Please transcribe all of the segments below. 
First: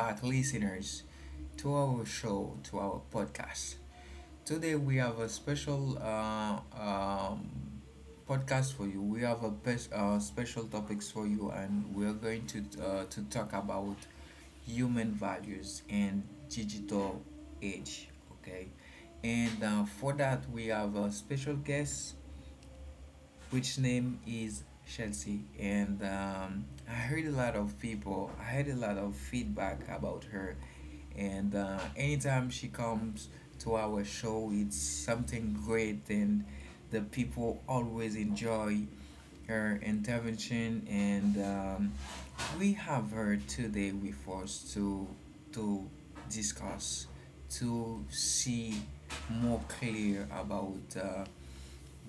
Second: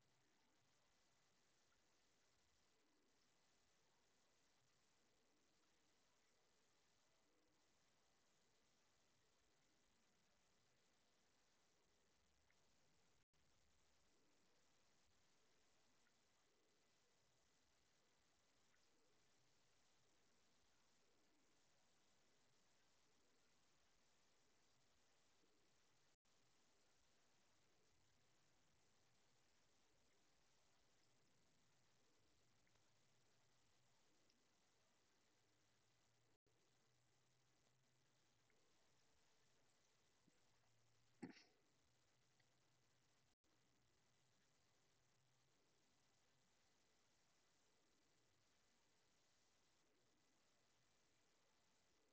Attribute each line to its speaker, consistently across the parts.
Speaker 1: back, listeners, to our show, to our podcast. Today we have a special podcast for you. We have a best, special topics for you, and we're going to to talk about human values and digital age. Okay, and for that we have a special guest which name is Chelsea. And I heard a lot of people, I had a lot of feedback about her. And anytime she comes to our show, it's something great, and the people always enjoy her intervention. And we have her today with us to discuss to see more clear about uh,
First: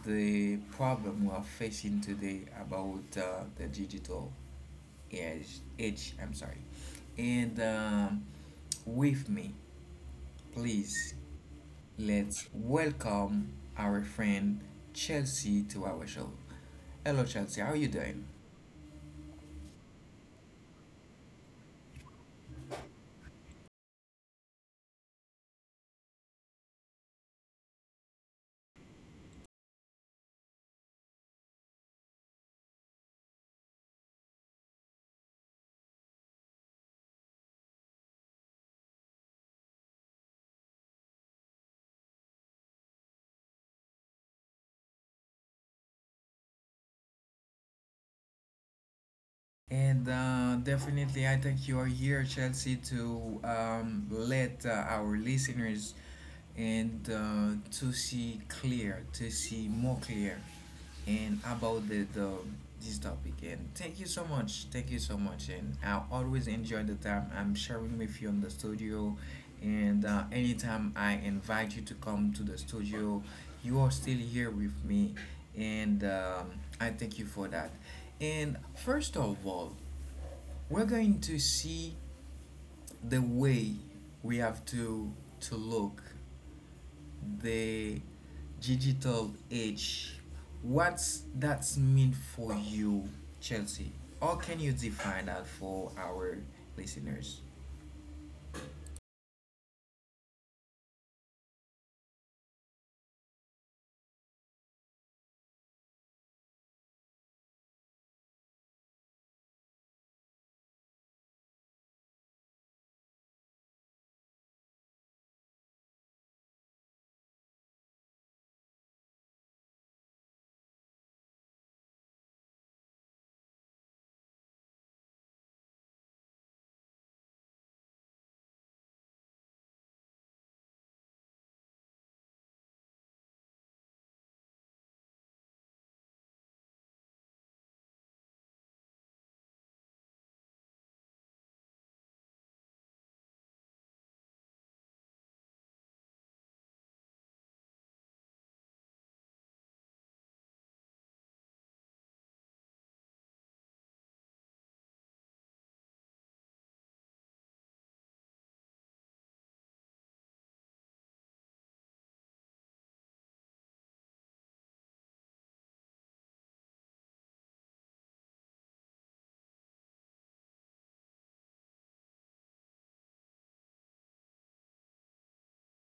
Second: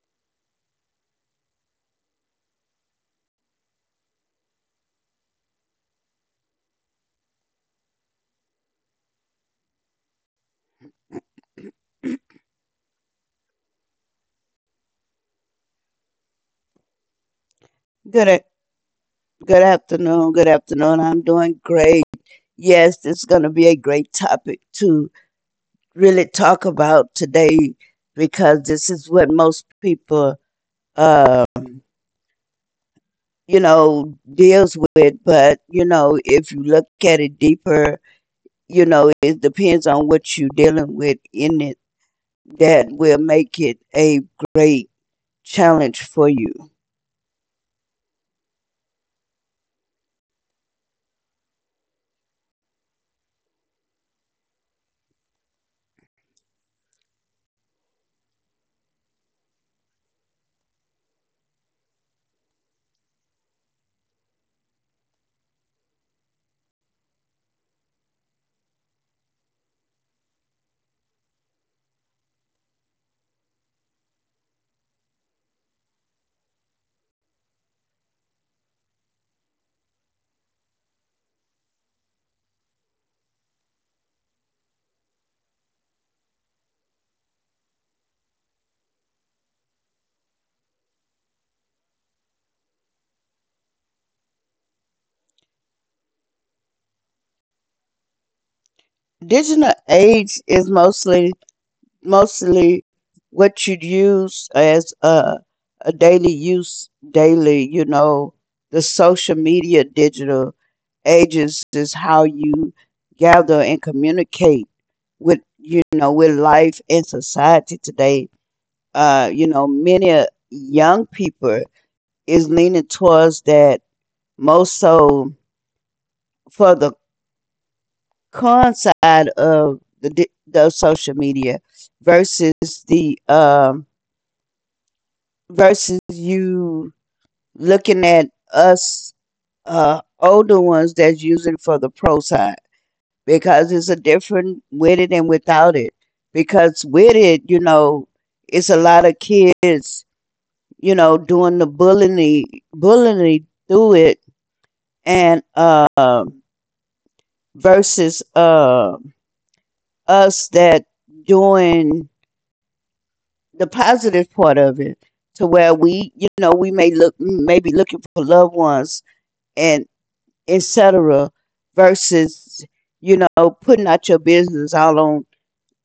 Speaker 1: the problem we are facing today about the digital age, I'm sorry. And with me, please let's welcome our friend Chelsea to our show. Hello, Chelsea. How are you doing?
Speaker 2: Good a- Good afternoon. Good afternoon. I'm doing great. Yes, it's going to be a great topic to really talk about today because this is what most people uh deals with, but you know, if you look at it deeper, you know, it depends on what you're dealing with in it that will make it a great challenge for you.
Speaker 1: And definitely, I think you are here, Chelsea, to let our listeners and to see clear, to see more clear, and about the this topic. And thank you so much, thank you so much. And I always enjoy the time I'm sharing with you in the studio. And anytime I invite you to come to the studio, you are still here with me, and I thank you for that. And first of all, we're going to see the way we have to look the digital age. What's that mean for you, Chelsea? How can you define that for our listeners?
Speaker 2: Digital age is mostly what you'd use as a daily use daily, you know, the social media. Digital ages is how you gather and communicate with, you know, with life and society today. You know, many young people is leaning towards that most. So for the con side of the social media versus the versus you looking at us older ones that's using for the pro side, because it's a different with it and without it. Because with it, you know, it's a lot of kids, you know, doing the bullying, bullying through it, and versus us that doing the positive part of it to where we, you know, we may look maybe looking for loved ones and. etc. Versus, you know, putting out your business all on,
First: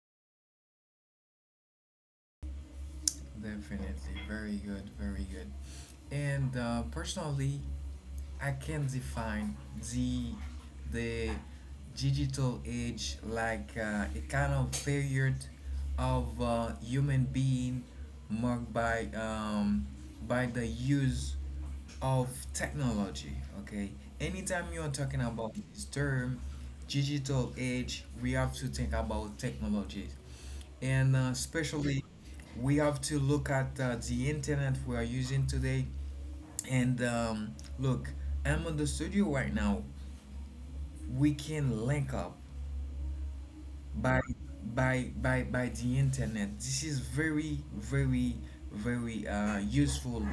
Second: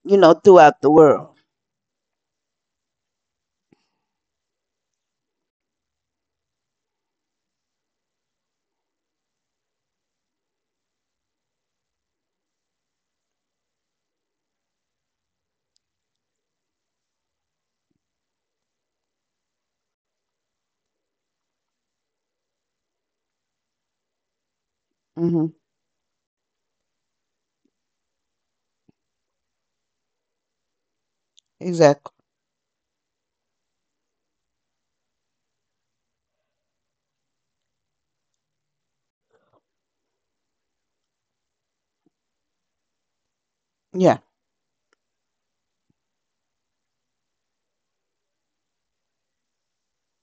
Speaker 2: you know, throughout the world.
Speaker 1: Definitely. Very good. Very good. And personally, I can define the the digital age like a kind of period of human being marked by the use of technology. Okay, anytime you are talking about
Speaker 2: Hmm.
Speaker 1: this term, digital age, we have to think about technology and especially
Speaker 2: Exactly.
Speaker 1: we have to look at the internet we are using today and look, I'm in the studio right now. We can link up
Speaker 2: Yeah.
Speaker 1: by by the internet. This is very useful.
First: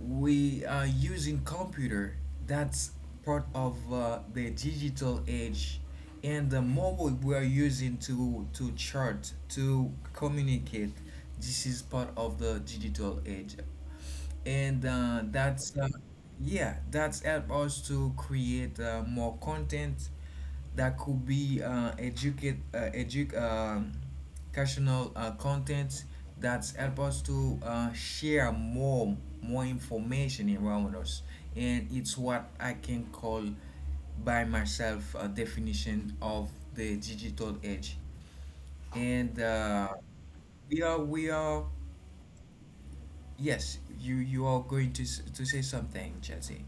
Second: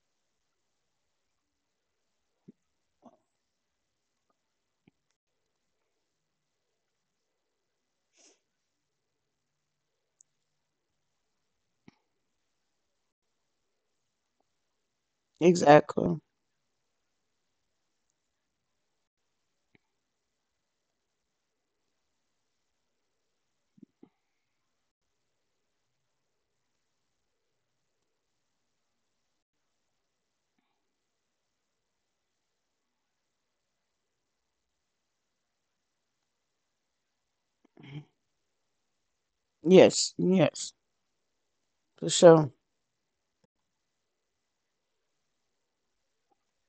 Speaker 1: We are using computer. That's part of the digital age, and the mobile we are using to chart to communicate. This is part of the digital age, and that's
Speaker 2: Exactly.
Speaker 1: yeah, that's help us to create more content that could be educational content, that's help us to share more information around us, and it's what I can call by myself a definition of the digital age. And
Speaker 2: Yes. Yes.
Speaker 1: we are
Speaker 2: For sure.
Speaker 1: Yes, you are going to say something, Chelsea.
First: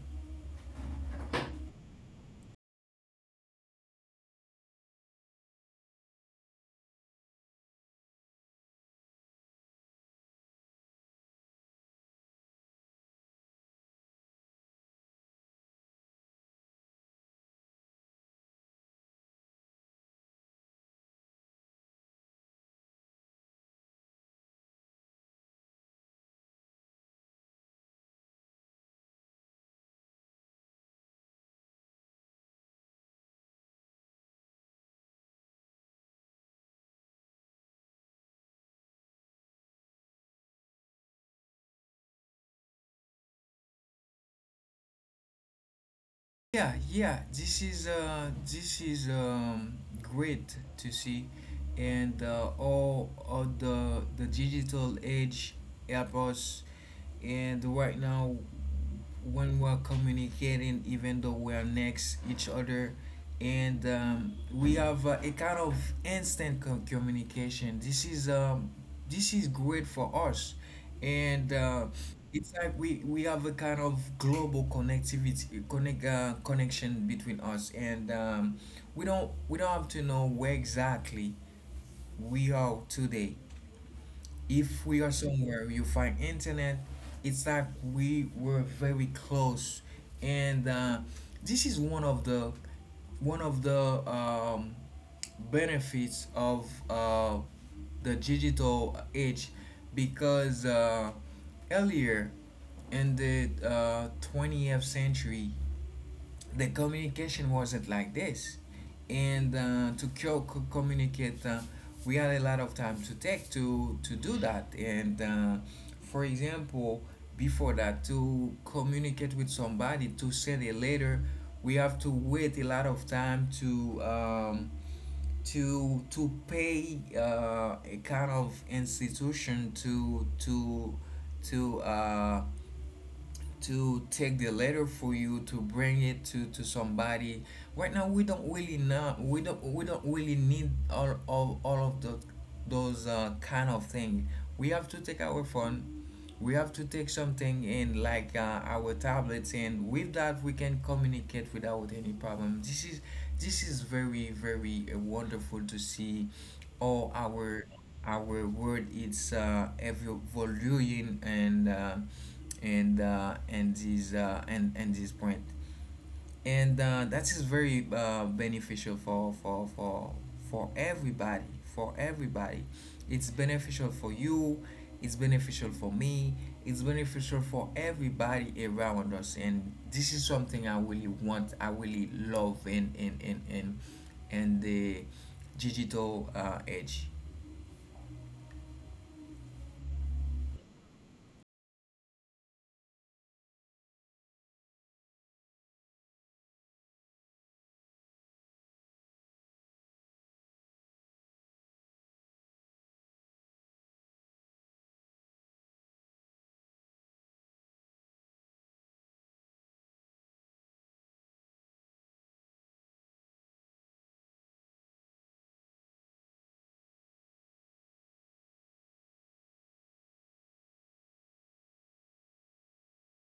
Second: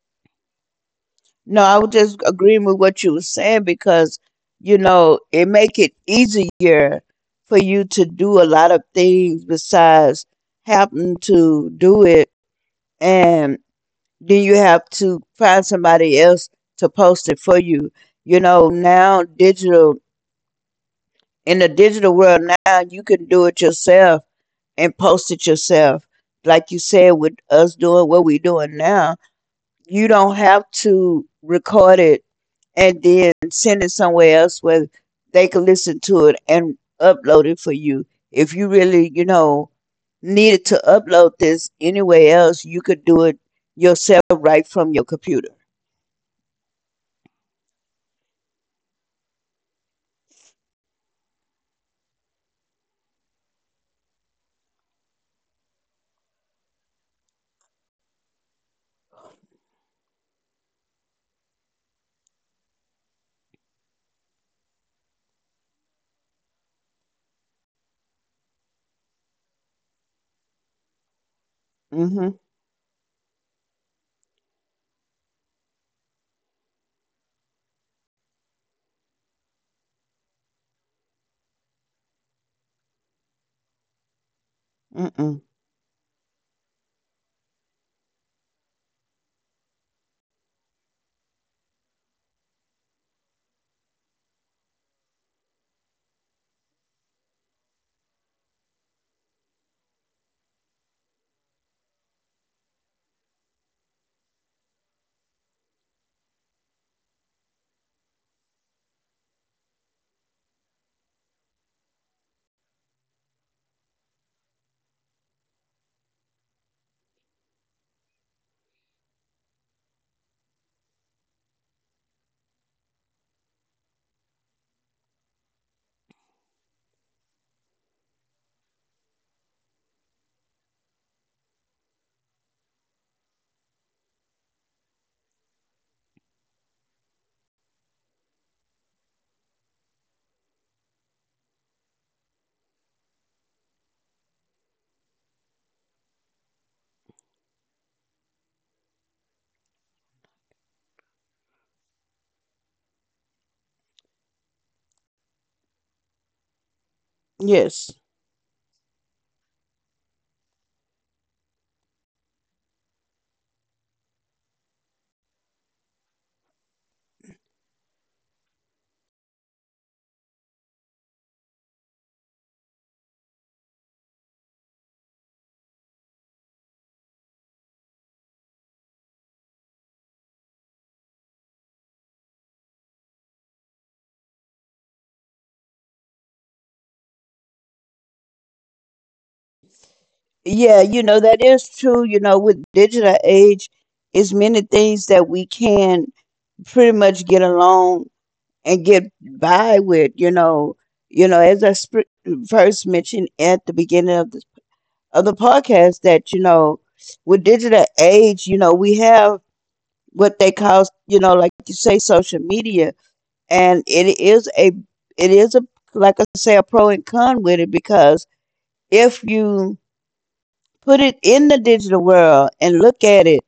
Speaker 2: No, I was just agreeing with what you were saying because, you know, it make it easier for you to do a lot of things besides having to do it and then you have to find somebody else to post it for you. You know, now digital in the digital world now you can do it yourself and post it yourself, like you said, with us doing what we're doing now. You don't have to record it and then send it somewhere else where they can listen to it and upload it for you. If you really, you know, needed to upload this anywhere else, you could do it yourself right from your computer.
Speaker 1: Yeah, yeah. This is great to see, and all of the digital age help us, and right now when we're communicating, even though we're next each other, and we have a kind of instant communication. This is great for us, and
Speaker 2: Mm-hmm.
Speaker 1: it's like we have a kind of global connectivity connect connection between us. And we don't have to know where exactly we are today. If we are
Speaker 2: Mm-mm.
Speaker 1: somewhere you find internet, it's like we were very close. And this is one of the um, benefits of the digital age, because earlier in the 20th century the communication wasn't like this. And communicate, we had a lot of time to take to do that. And for example, before that, to communicate with somebody, to send a letter, we have to wait a lot of time to pay a kind of institution to uh, to take the letter for you to bring it to somebody. Right now we don't really know, we don't really need all of the those kind of thing. We have to take our phone, we have to take something in like our tablets, and with that we can communicate without any problem. This is this is very wonderful to see. All
Speaker 2: Yes.
Speaker 1: our word is evolving, and this point, and that is very beneficial for everybody, for everybody. It's beneficial for you, it's beneficial for me, it's beneficial for everybody around us, and this is something I really love in the digital age.
Speaker 2: Yeah, you know, that is true. You know, with digital age, it's many things that we can pretty much get along and get by with, you know. You know, first mentioned at the beginning of of the podcast, that, you know, with digital age, you know, we have what they call, you know, like you say, social media. And it is a, like I say, a pro and con with it, because if you put it in the digital world and look at it,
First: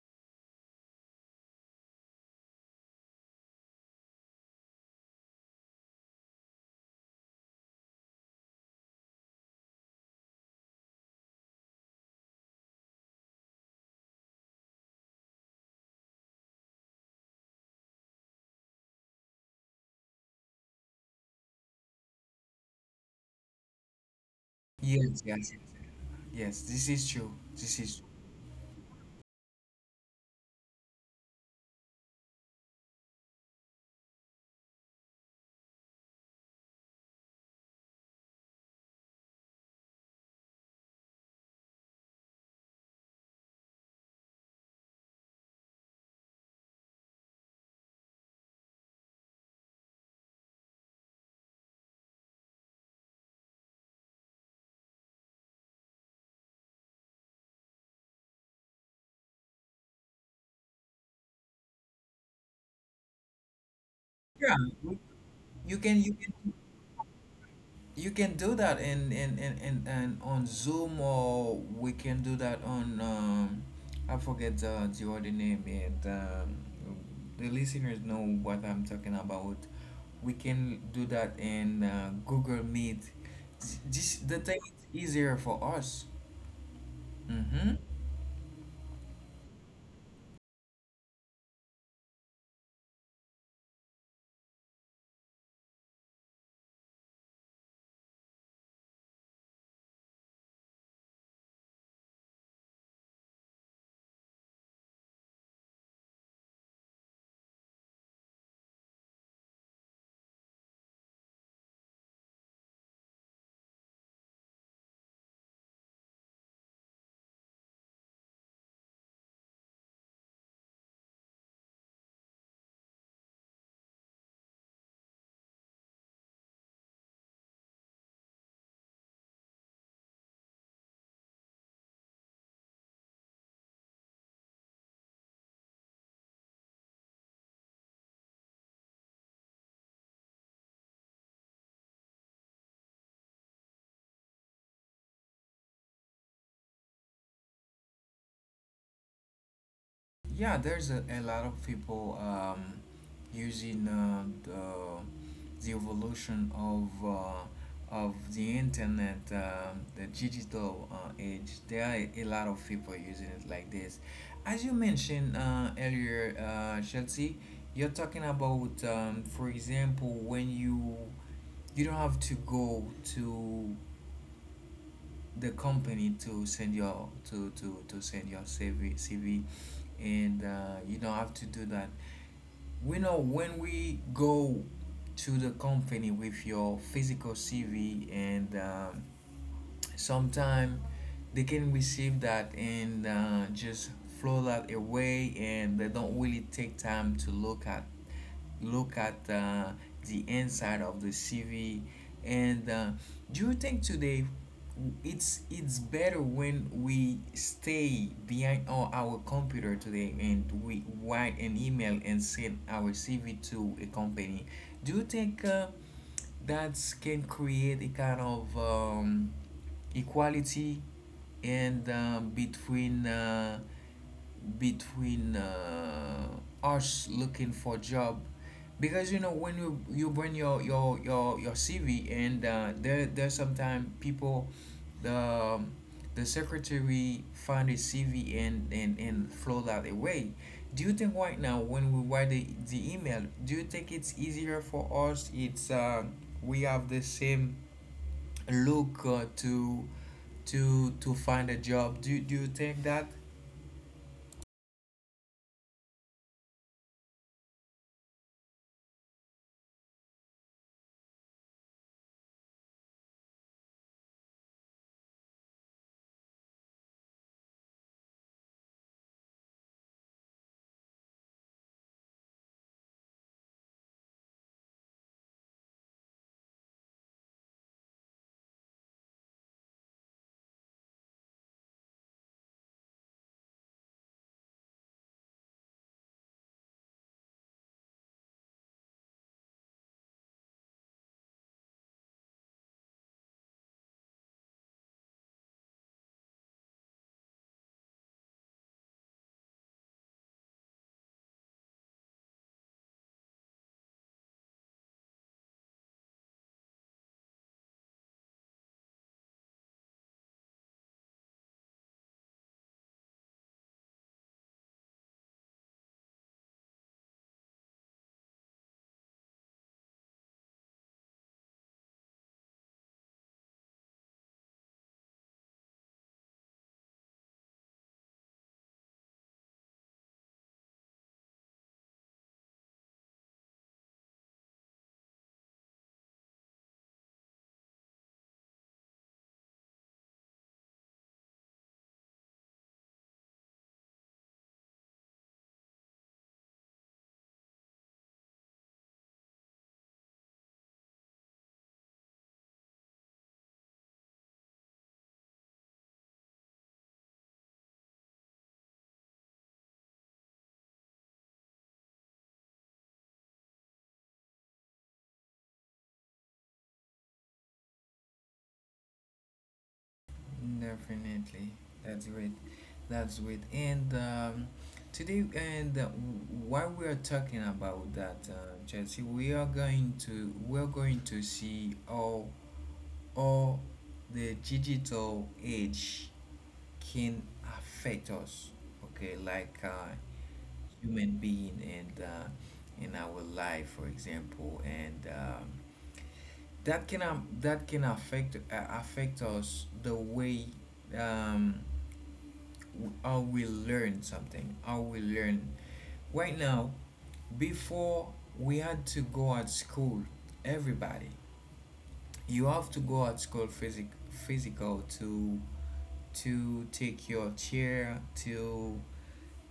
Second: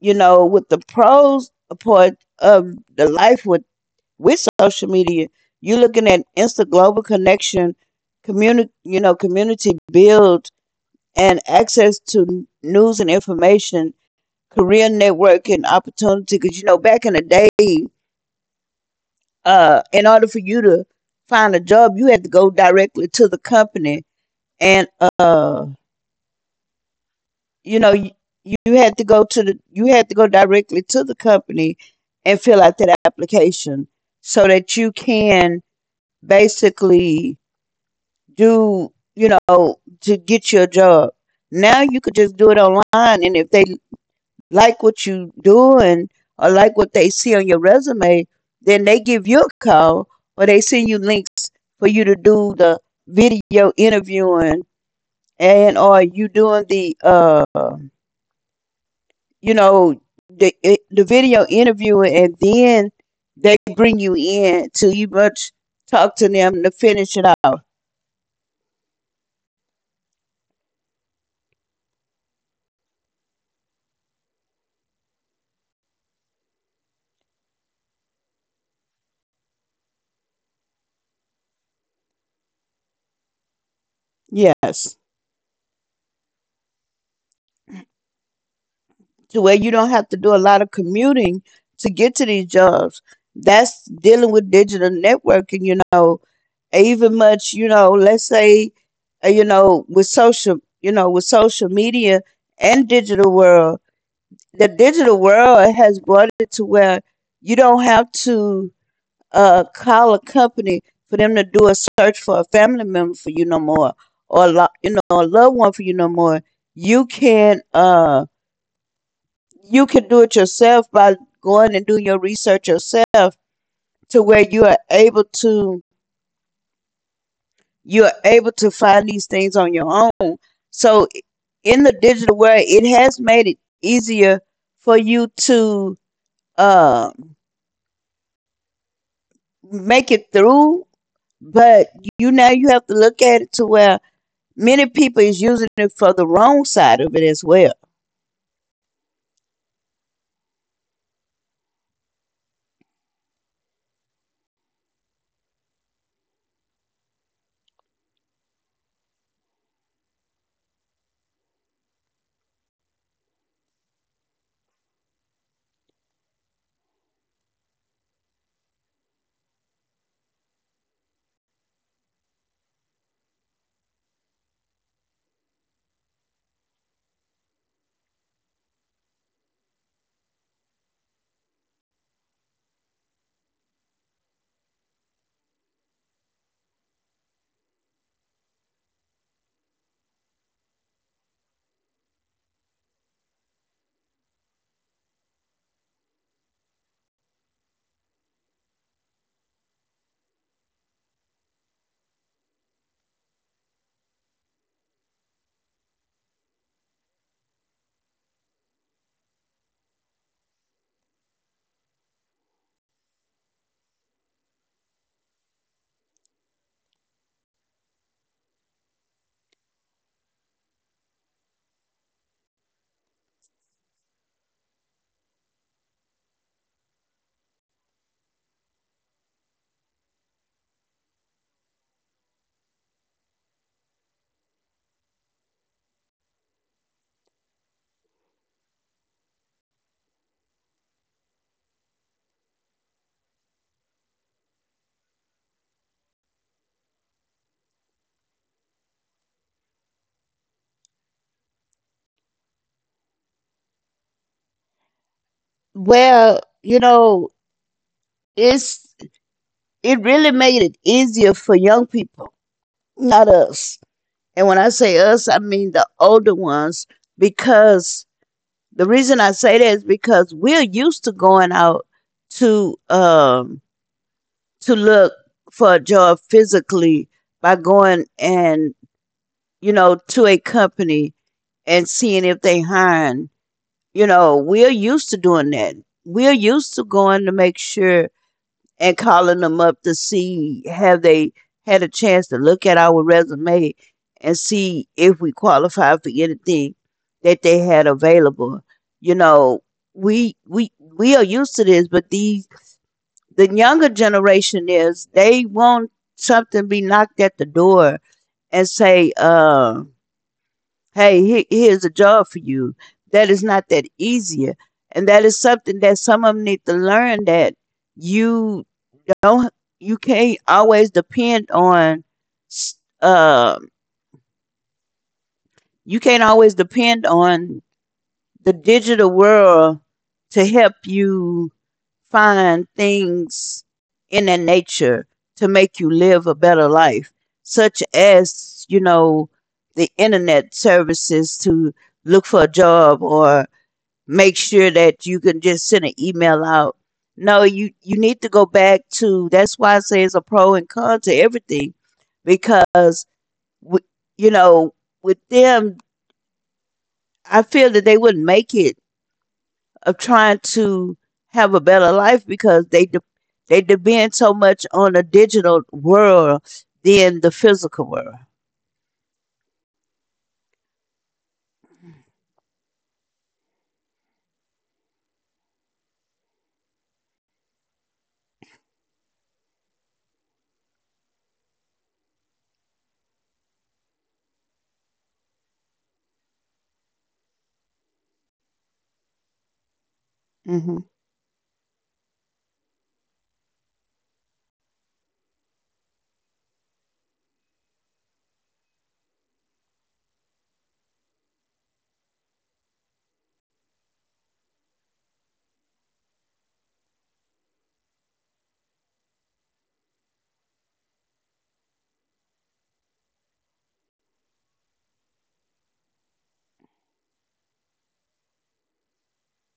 Speaker 2: you know, with the pros part of the life with social media, you're looking at instant global connection, community, you know, community build, and access to news and information, career networking opportunity. Because you know, back in the day, in order for you to find a job, you had to go directly to the company and
Speaker 1: Yes, yes,
Speaker 2: uh
Speaker 1: yes. This is true. This
Speaker 2: you know
Speaker 1: is
Speaker 2: you had to go to the you had to go directly to the company and fill out that application so that you can basically do, you know, to get your job. Now you could just do it online, and if they like what you doing or like what they see on your resume, then they give you a call or they send you links for you to do the video interviewing, and or you doing the you know the video interview, and then they bring you
Speaker 1: yeah.
Speaker 2: in to you much
Speaker 1: You can you
Speaker 2: talk to
Speaker 1: can
Speaker 2: them to finish it out.
Speaker 1: you can do that in on Zoom, or we can do that on I forget the other name. And the listeners know what I'm talking about. We can do that in Google Meet. This the thing is
Speaker 2: Yes.
Speaker 1: easier for us. Mm-hmm.
Speaker 2: To where you don't have to do a lot of commuting to get to these jobs that's dealing with digital networking, you know. Even much, you know, let's say, you know, with social you know, with social media and digital world, the digital world has brought it to where you don't have to call a company for them to do a search for a family member for you no more, or you know, a loved one for you no more. You can uh, you can do it yourself by going and doing your research yourself to where you are able to find these things on your own. So in the digital world, it has made it easier for you to uh, make it through. But you now you have to look at it to where many people is using it for the wrong side of it as well.
Speaker 1: Yeah, there's a lot of people using the evolution of the internet, the digital age. There are a lot of people using it like this. As you mentioned earlier, Chelsea, you're talking about, for example, when you don't have to go to the company to send your CV, and you don't have to do that. We know when we go to the company with your physical CV, and sometimes they can receive that and just flow that away, and they don't really take time to look at the inside of the CV. And do you think today it's better when we stay behind our computer today, and we write an email and send our CV to a company? Do you think that can create a kind of equality and between us looking for job? Because you know when you bring your CV, and there there's sometimes people, the the secretary find a CV and flow that away. Do you think right now when we write the email, do you think it's easier for us? It's we have the same look to find a job, do you think that?
Speaker 2: Well, you know, it's it really made it easier for young people, not us. And when I say us, I mean the older ones, because the reason I say that is because we're used to going out to um to look for joy physically by going and, you know, to a company and seeing if they hiring. You know, we're used to doing that. We're used to going to make sure and calling them up to see have they had a chance to look at our resume and see if we qualify for anything that they had available. You know, we we we are used to this. But these the younger generation is they want something be knocked at the door and say, hey, here's a job for you. That is not that easier. And that is something that some of them need to learn that you don't, you can't always depend on, s- uh, you can't always depend on the digital world to help you find things in that nature to make you live a better life, such as, you know, the internet services to look for a job or make sure that you can just send an email out. No, you need to go back to. That's why I say it's a pro and con to everything, because w- you know, with them, I feel that they wouldn't make it of trying to have a better life because they depend so much on the digital world than the physical world.
Speaker 1: Definitely. That's great, that's great. And today, and while we are talking about that, Chelsea, we're going to see how or the digital age can affect us. Okay, like
Speaker 2: Mm-hmm.
Speaker 1: human being, and in our life for example, and that can affect affect us the way um, how we learn something, how we learn right now. Before, we had to go at school, everybody, you have to go at school physical to take your chair to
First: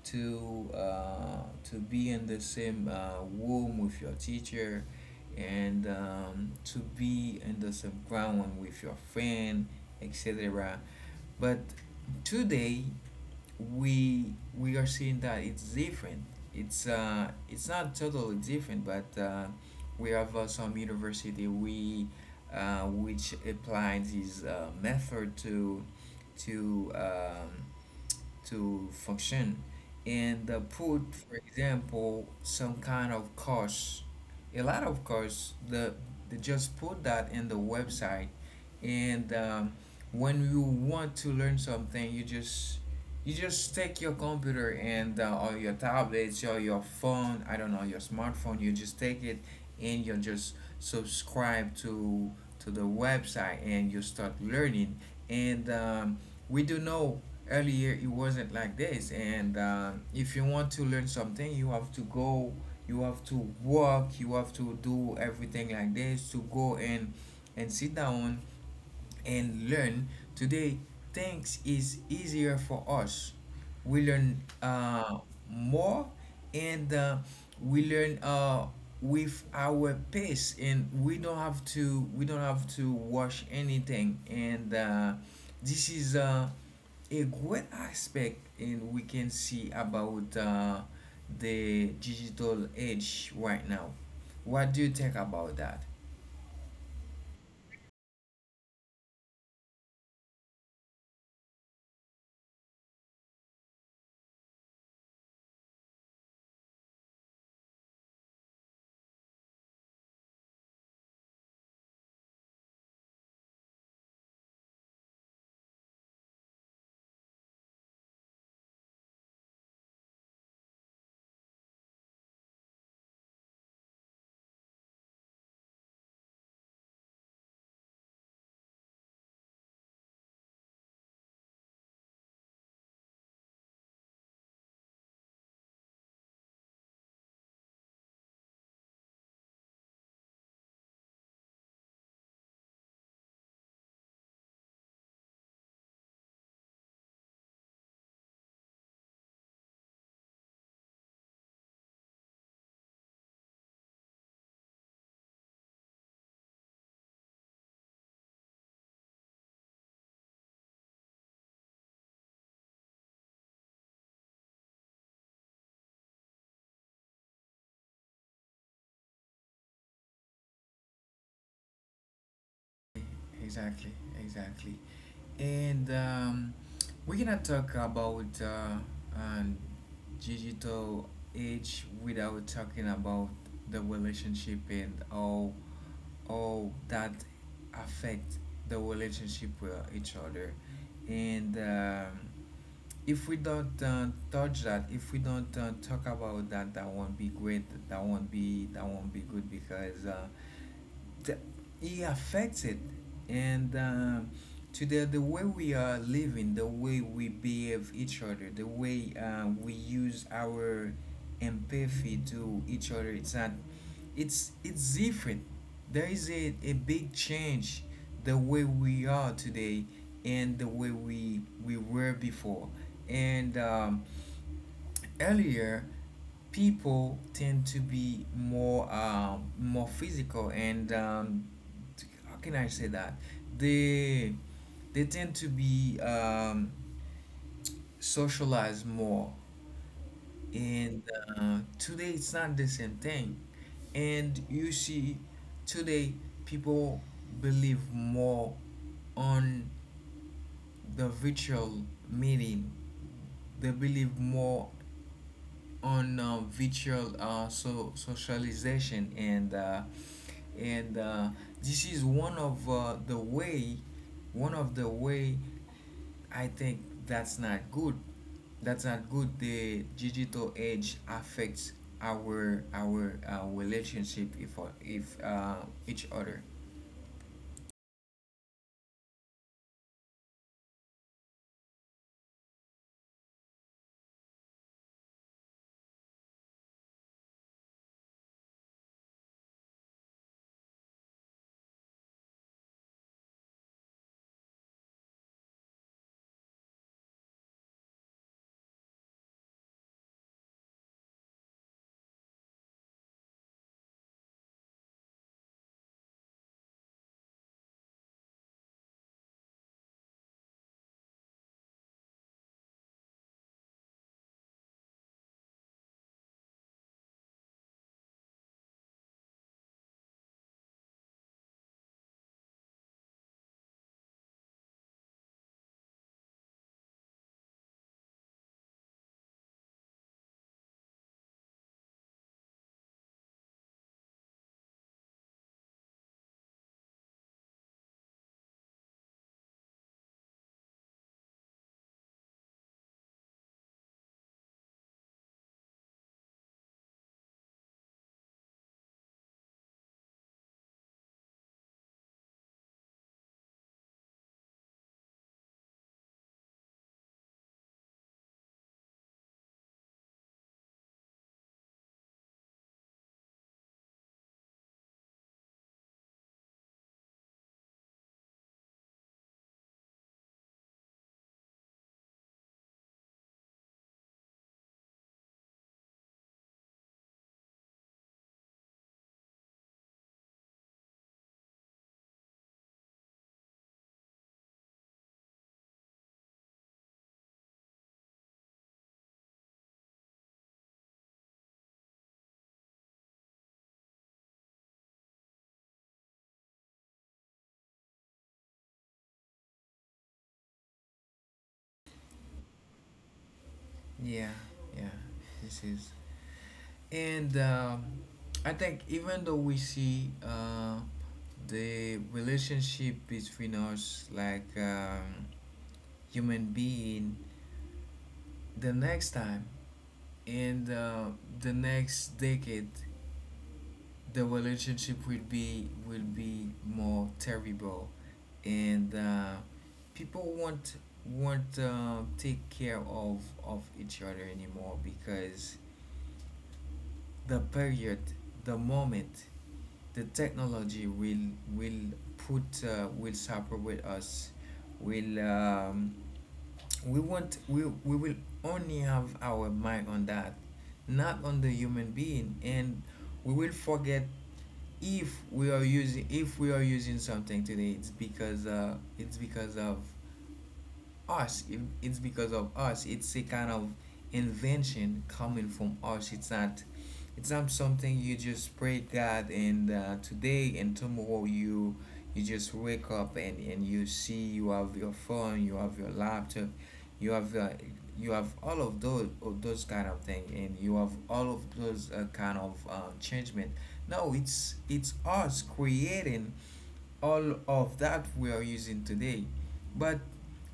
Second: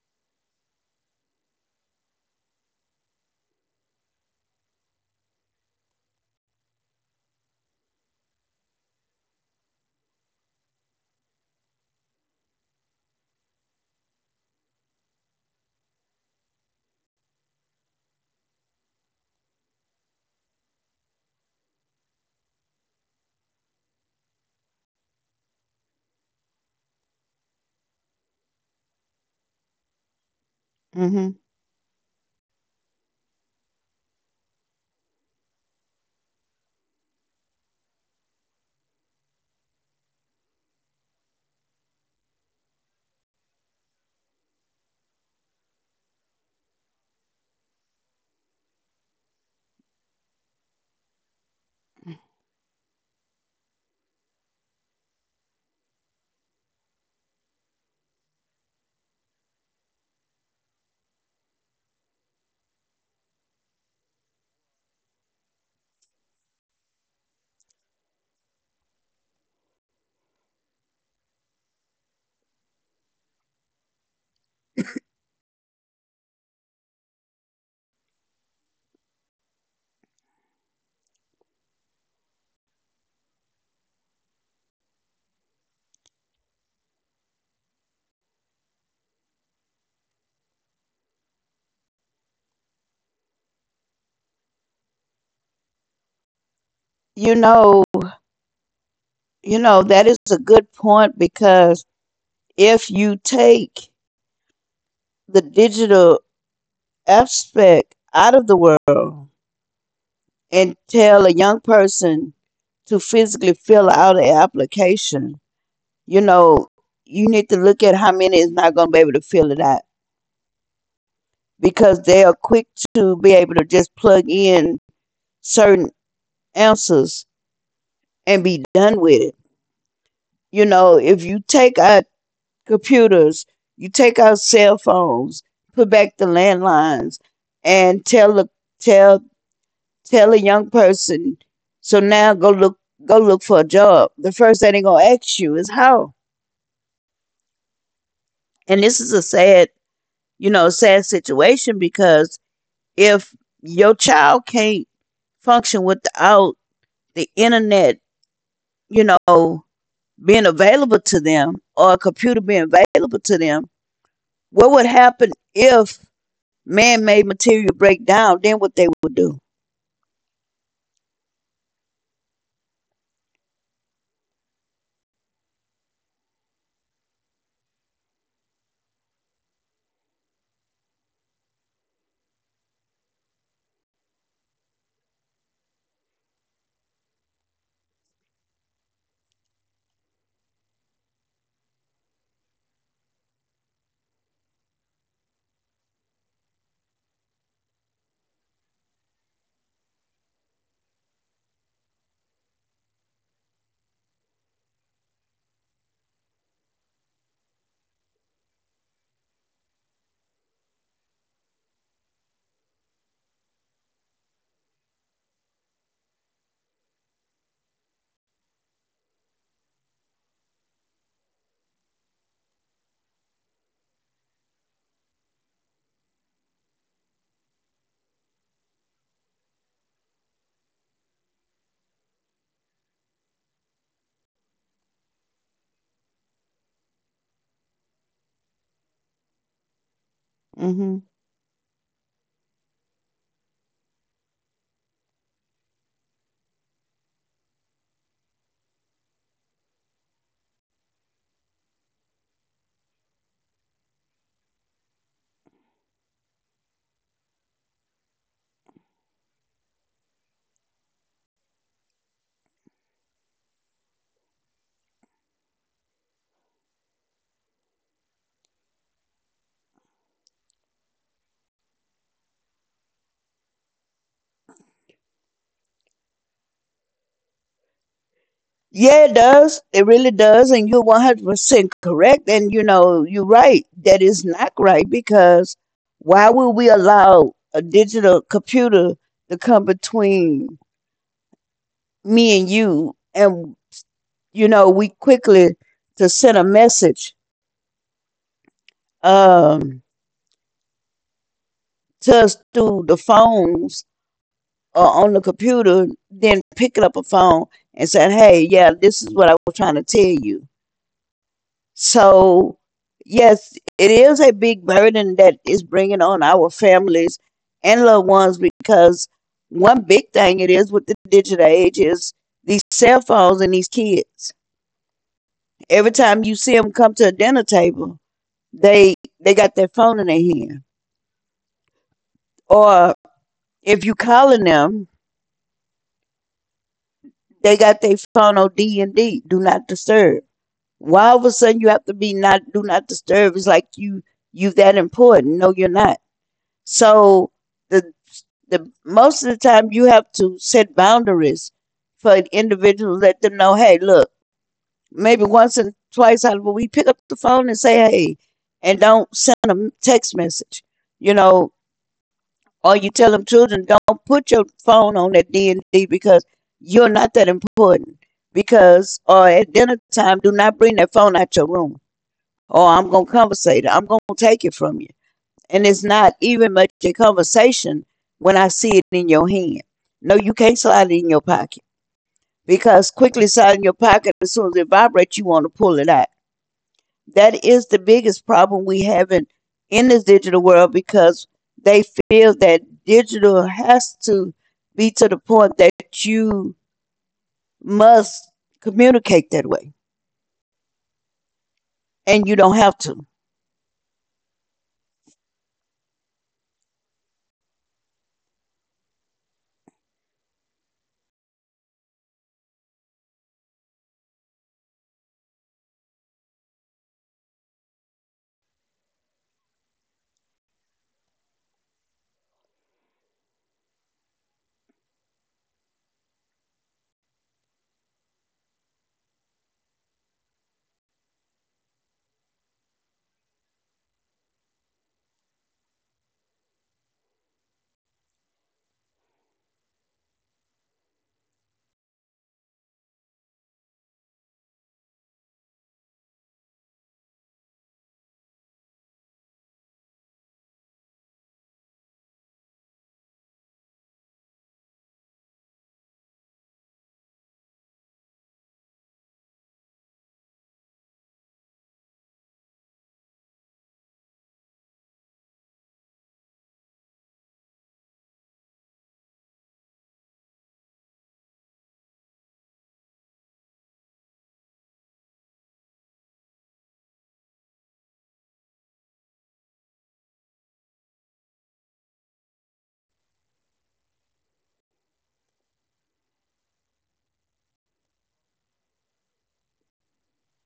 Speaker 1: to uh, to be in the same room with your teacher, and to be in the same ground with your friend, etc. But today, we are seeing that it's different. It's not totally different, but we have some university we which applies this method to to um, to function, and put, for
Speaker 2: Mm-hmm.
Speaker 1: example, some kind of course, a lot of course, they just put that in the website. And when you want to learn something, you just take your computer and or your tablets or your phone, I don't know, your smartphone. You just take it and you just subscribe to the website and you start learning. And we do know earlier it wasn't like this. And if you want to learn something, you have to go, you have to work, you have to do everything like this, to go and sit down and learn. Today things is easier for us. We learn more. And we learn with our pace, and we don't have to watch anything. And this is a great aspect, and we can see about the digital age right now. What do you think about that?
Speaker 2: You know, you know that is a good point because if you take the digital abstract out of the world and tell a young person to physically fill out an application, you know, you need to look at how many is not going to be able to fill it out because they are quick to be able to just plug in certain answers and be done with it. You know, if you take our computers, you take our cell phones, put back the landlines, and tell the tell tell a young person, so now go look for a job. The first thing they're gonna ask you is how. And this is a sad, you know, sad situation because if your child can't function without the internet, you know, being available to them or a computer being available to them, what would happen if man made material break down? Then what they would do?
Speaker 1: Exactly, exactly. And we're gonna talk about um, digital age without talking about the relationship, and how that affect the relationship with each other. And if we don't touch that, if we don't talk about that, that won't be great. That won't be good because... the, it affects it and to the way we are living, the way we behave each other, the way we use our empathy to each other. It's different. There is a big change, the way we are today and the way we were before. And Earlier, people tend to be more more physical, and how can I say that, they they tend to be socialized more. and
Speaker 2: Mm-hmm.
Speaker 1: uh, today it's not the same thing, and you see today people believe more on the virtual meeting. They believe more on virtual so socialization, and this is one of the way, one of the way, I think that's not good. That's not good. The digital age affects our relationship, if each other.
Speaker 2: Yeah, it does. It really does. And you're 100% correct. And you know, you're right. That is not right because why would we allow a digital computer to come between me and you? And, you know, we quickly to send a message, um, to us through the phones or on the computer, then picking up a phone and saying, hey, yeah, this is what I was trying to tell you. So, yes, it is a big burden that is bringing on our families and loved ones, because one big thing it is with the digital age is these cell phones and these kids. Every time you see them come to a dinner table, they they got their phone in their hand. Or if you calling them, they got their phone on D and D, do not disturb. Why all of a sudden you have to be not do not disturb? It's like you that important. No, you're not. So the the most of the time you have to set boundaries for an individual, let them know, hey, look, maybe once and twice out of a week pick up the phone and say hey, and don't send them text message, you know. Or you tell them children, don't put your phone on that D&D, because you're not that important. Because or at dinner time, do not bring that phone out your room, or I'm going to conversate, I'm going to take it from you, and it's not even much a conversation when I see it in your hand. No, you can't slide it in your pocket, because quickly slide in your pocket as soon as it vibrates, you want to pull it out. That is the biggest problem we have in this digital world, because they feel that digital has to be to the point that you must communicate that way, and you don't have to.
Speaker 1: Yeah, yeah. This is, and I think, even though we see the relationship between us, like human being, the next time and the next decade, the relationship will be, will be more terrible, and people won't take care of each other anymore, because the period, the moment, the technology will, put will suffer with us, will we will only have our mind on that, not on the human being. And we will forget. If we are using if we are using something today, it's because of us. It- It's because of us. It's a kind of invention coming from us. It's not. It's not something you just pray God and today, and tomorrow you you just wake up and and you see you have your phone, you have your laptop, you have uh, you have all of those, of those kind of thing, and you have all of those kind of changement. No, it's us creating all of that we are using today, but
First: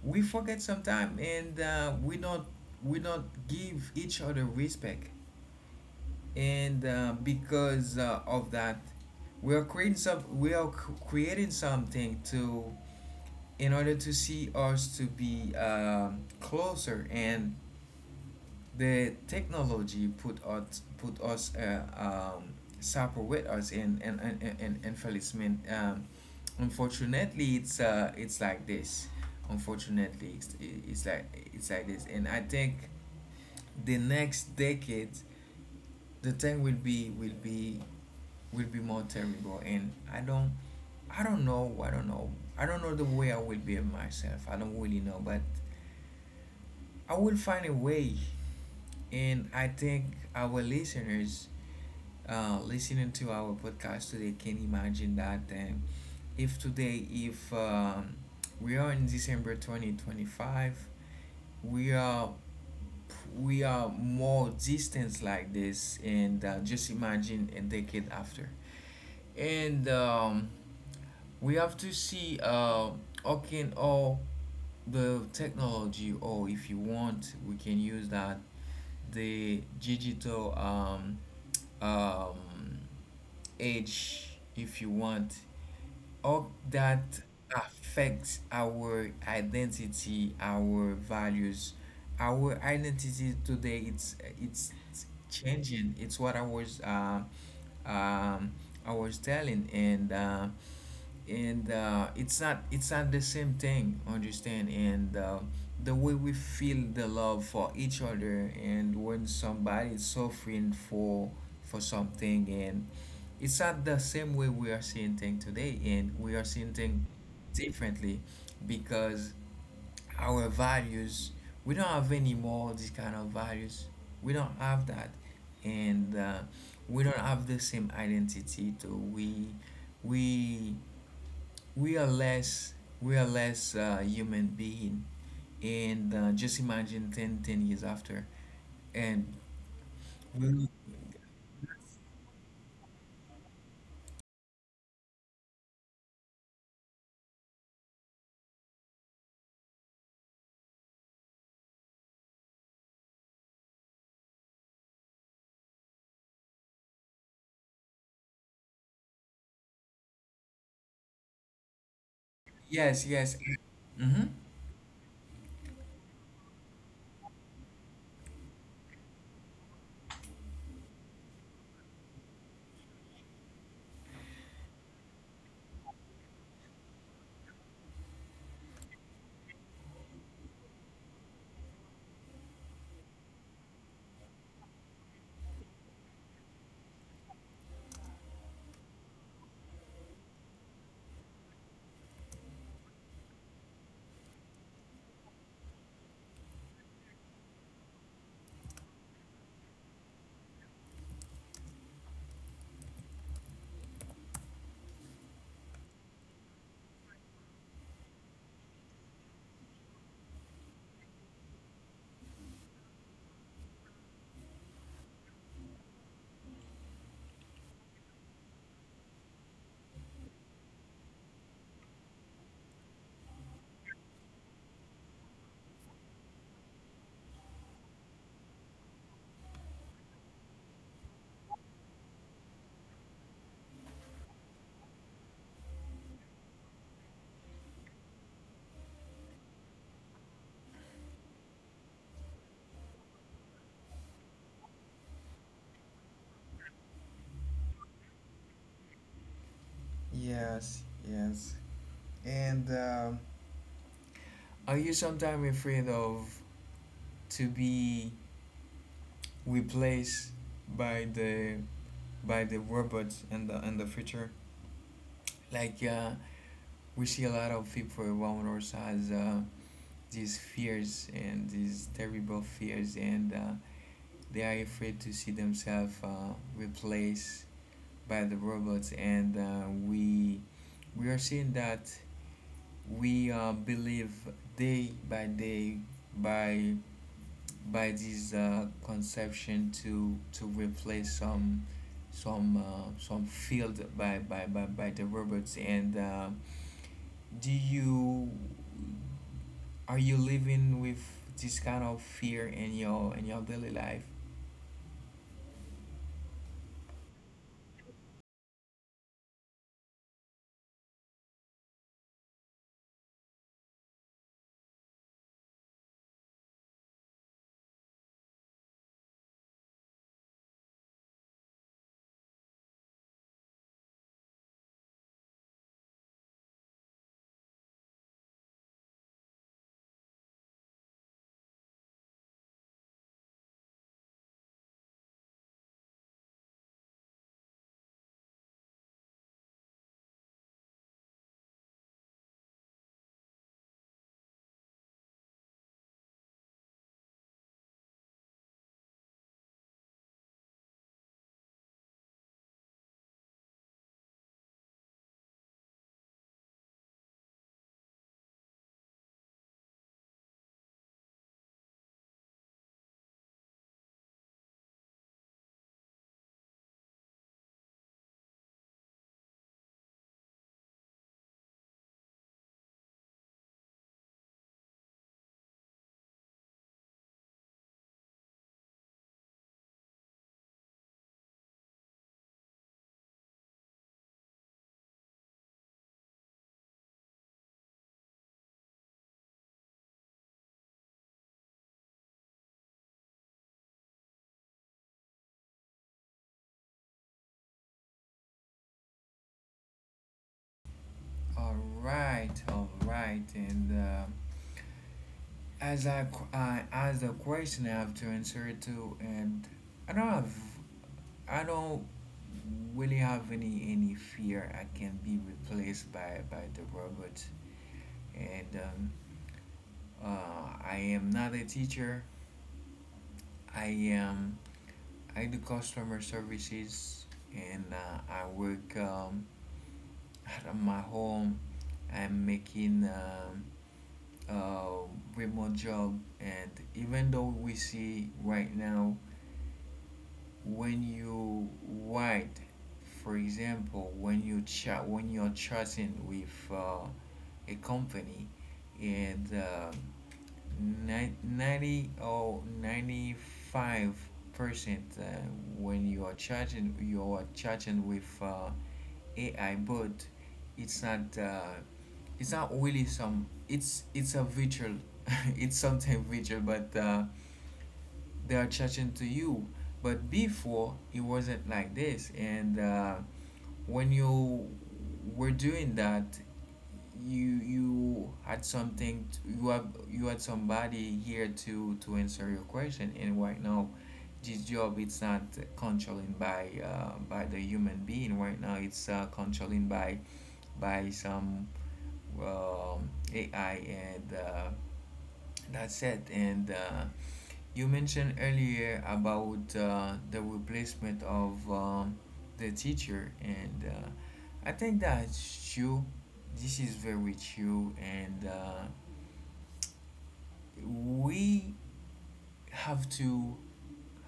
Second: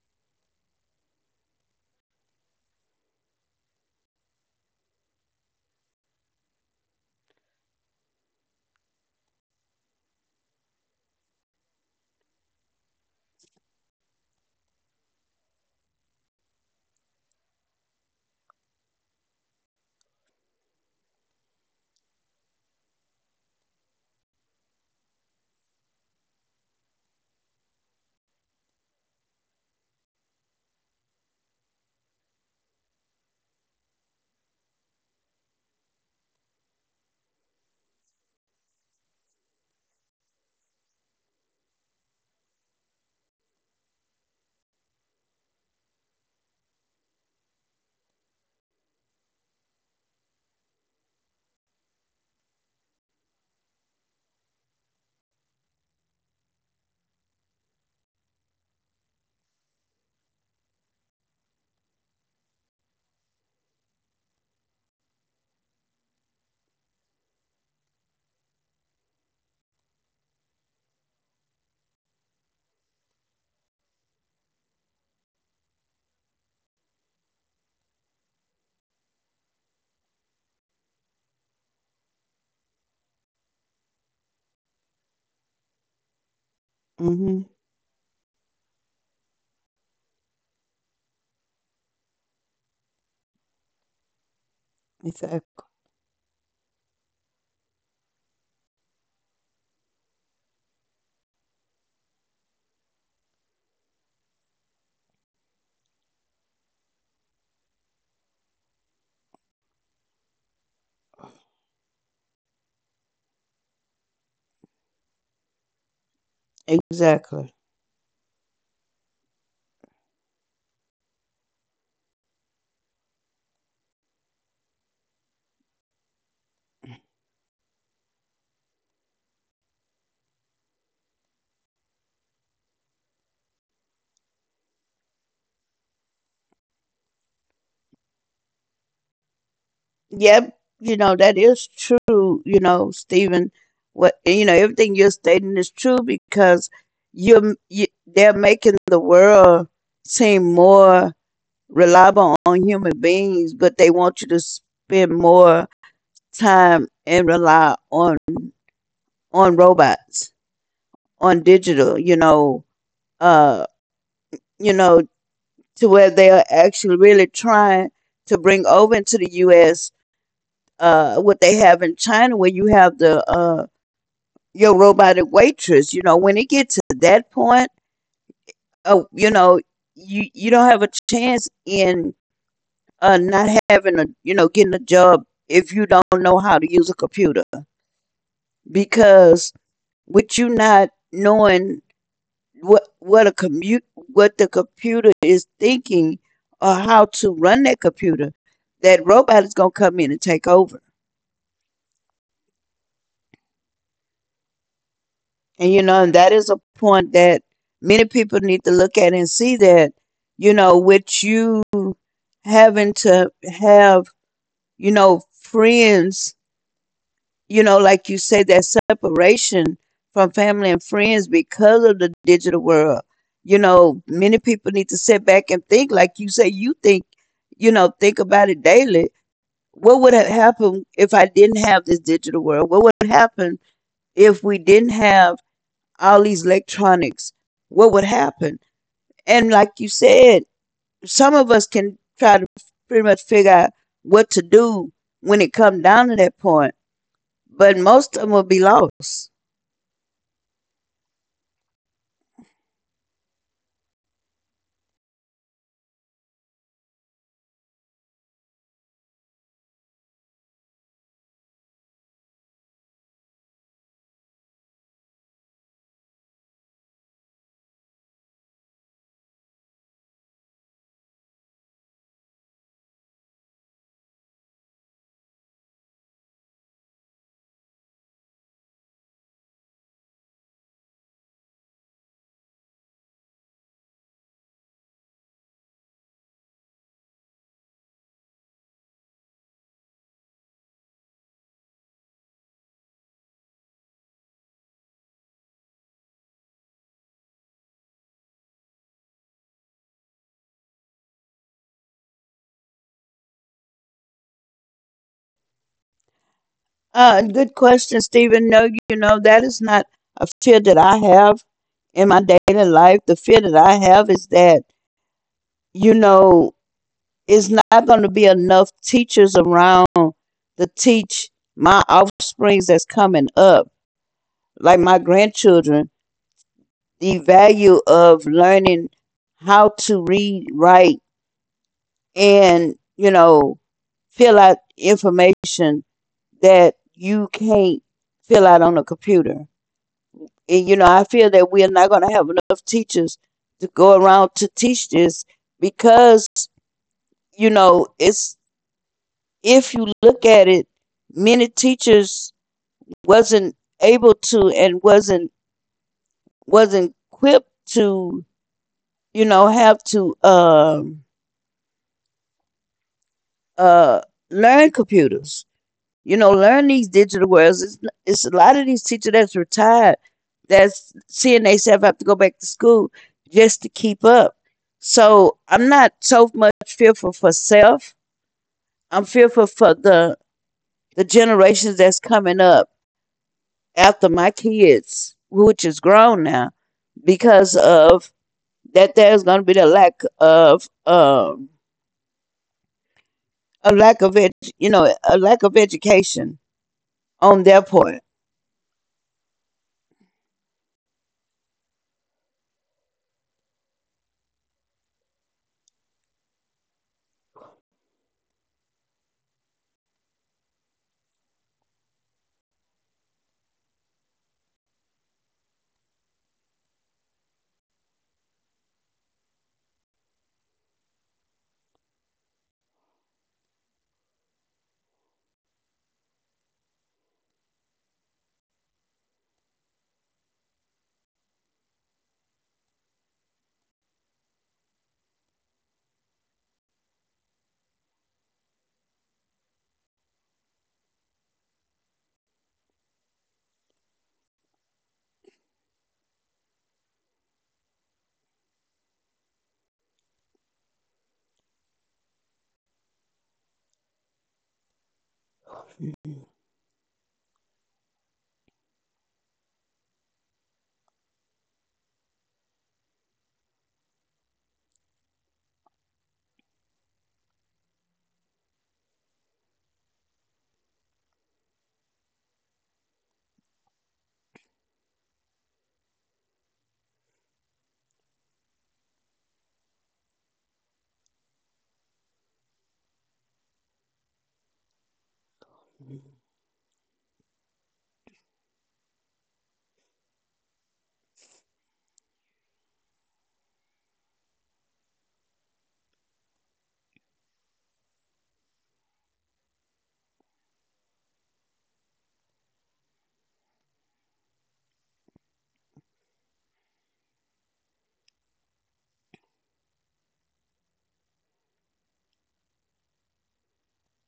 Speaker 1: we forget sometimes, and we not, we not give each other respect, and because of that, we are creating some, we are creating something to, in order to see us to be closer, and the technology put us, separate us in and Feliceman. Unfortunately, it's like this. Unfortunately, it's like, it's like this. And I think the next decade, the thing will be, will be will be more terrible. And I don't, I don't know, I don't know the way I will behave myself. I don't really know, but I will find a way. And I think our listeners listening to our podcast today can imagine that. If today, if we are in December 2025, we are, we are more distant like this, and just imagine a decade after. And We have to see how can all the technology, or if you want, we can use that, the digital um, age, if you want, all that
Speaker 2: Hmm.
Speaker 1: affects our identity, our values, our identity today. It's
Speaker 2: Exactly.
Speaker 1: changing. It's what um, I was telling, and it's not, it's not the same thing. Understand? And the way we feel the love for each other, and when somebody is suffering for something. And it's not the same way we are seeing things today, and we are seeing things
Speaker 2: Exactly.
Speaker 1: differently, because our values, we don't have anymore these kind of values. We don't have that. And we don't have the same identity. So we we are less, we are less human being. And just imagine 10, 10 years after. And
Speaker 2: Yep,
Speaker 1: we,
Speaker 2: you know, that is true, you know, Stephen. What, everything you're stating is true because they're making the world seem more reliable on human beings, but they want you to spend more time and rely on robots, on digital. you know,
Speaker 1: yes, yes.
Speaker 2: uh,
Speaker 1: Hmm.
Speaker 2: you know, to where they are actually really trying to bring over into the US what they have in China, where you have the your robotic waitress. When it gets to that point, uh, you know, you don't have a chance in not having a you know getting a job if you don't know how to use a computer, because with you not knowing what a commute what the computer is thinking or how to run that computer, that robot is gonna come in and take over. And that is a point that many people need to look at and see that, with you having to have, friends, like you said, that separation from family and friends because of the digital world. Many people need to sit back and think, like you say, you think, you know, think about it daily. What would have happened if I didn't have this digital world? What would happen if we didn't have all these electronics, what would happen? And like you said, some of us can try to pretty much figure out what to do when it comes down to that point, but most of them will be lost.
Speaker 1: Yes, yes. And Are you sometimes afraid of to be replaced by the, by the robots in the, in the future? Like we see a lot of people around us has these fears and these terrible fears, and they are afraid to see themselves replaced by the robots. And We are seeing that. We believe day by day, by by this conception to replace some, some field by the robots. And Do you, are you living with this kind of fear in your, in your daily life?
Speaker 2: Good question, Stephen. No, you know that is not a fear that I have in my daily life. The fear that I have is that you know it's not going to be enough teachers around to teach my offsprings that's coming up, like my grandchildren, the value of learning how to read, write, and fill out information that you can't fill out on a computer. And I feel that we are not going to have enough teachers to go around to teach this because you know, it's if you look at it, many teachers wasn't able to, and wasn't equipped to you know have to uh learn computers, learn these digital worlds. It's a lot of these teachers that's retired, that's seeing they self have to go back to school just to keep up. So I'm not so much fearful for self. I'm fearful for the generations that's coming up after my kids, which is grown now, because of that there's going to be the lack of a lack of edu- a lack of education on their part.
Speaker 1: All right, all right. and As I, I asked a question, I have to answer it to and I don't have, I don't really have any fear I can be replaced by the robot. And I am not a teacher. I am, I do customer services, and I work out of my home. I'm making a remote job. And even though we see right now, when you write, for example, when you chat, when you're chatting with a company, and 90 or 95 percent uh, when you are chatting, you are chatting with AI. But it's not uh, it's not really some, it's a virtual, it's something virtual, but they are chatting to you. But before, it wasn't like this. And When you were doing that, you had something t you have, you had somebody here to answer your question. And right now this job, it's not controlling by the human being right now. It's controlling by some um, AI. And That's it. And You mentioned earlier about the replacement of the teacher. And I think that's true. This is very true. And We have to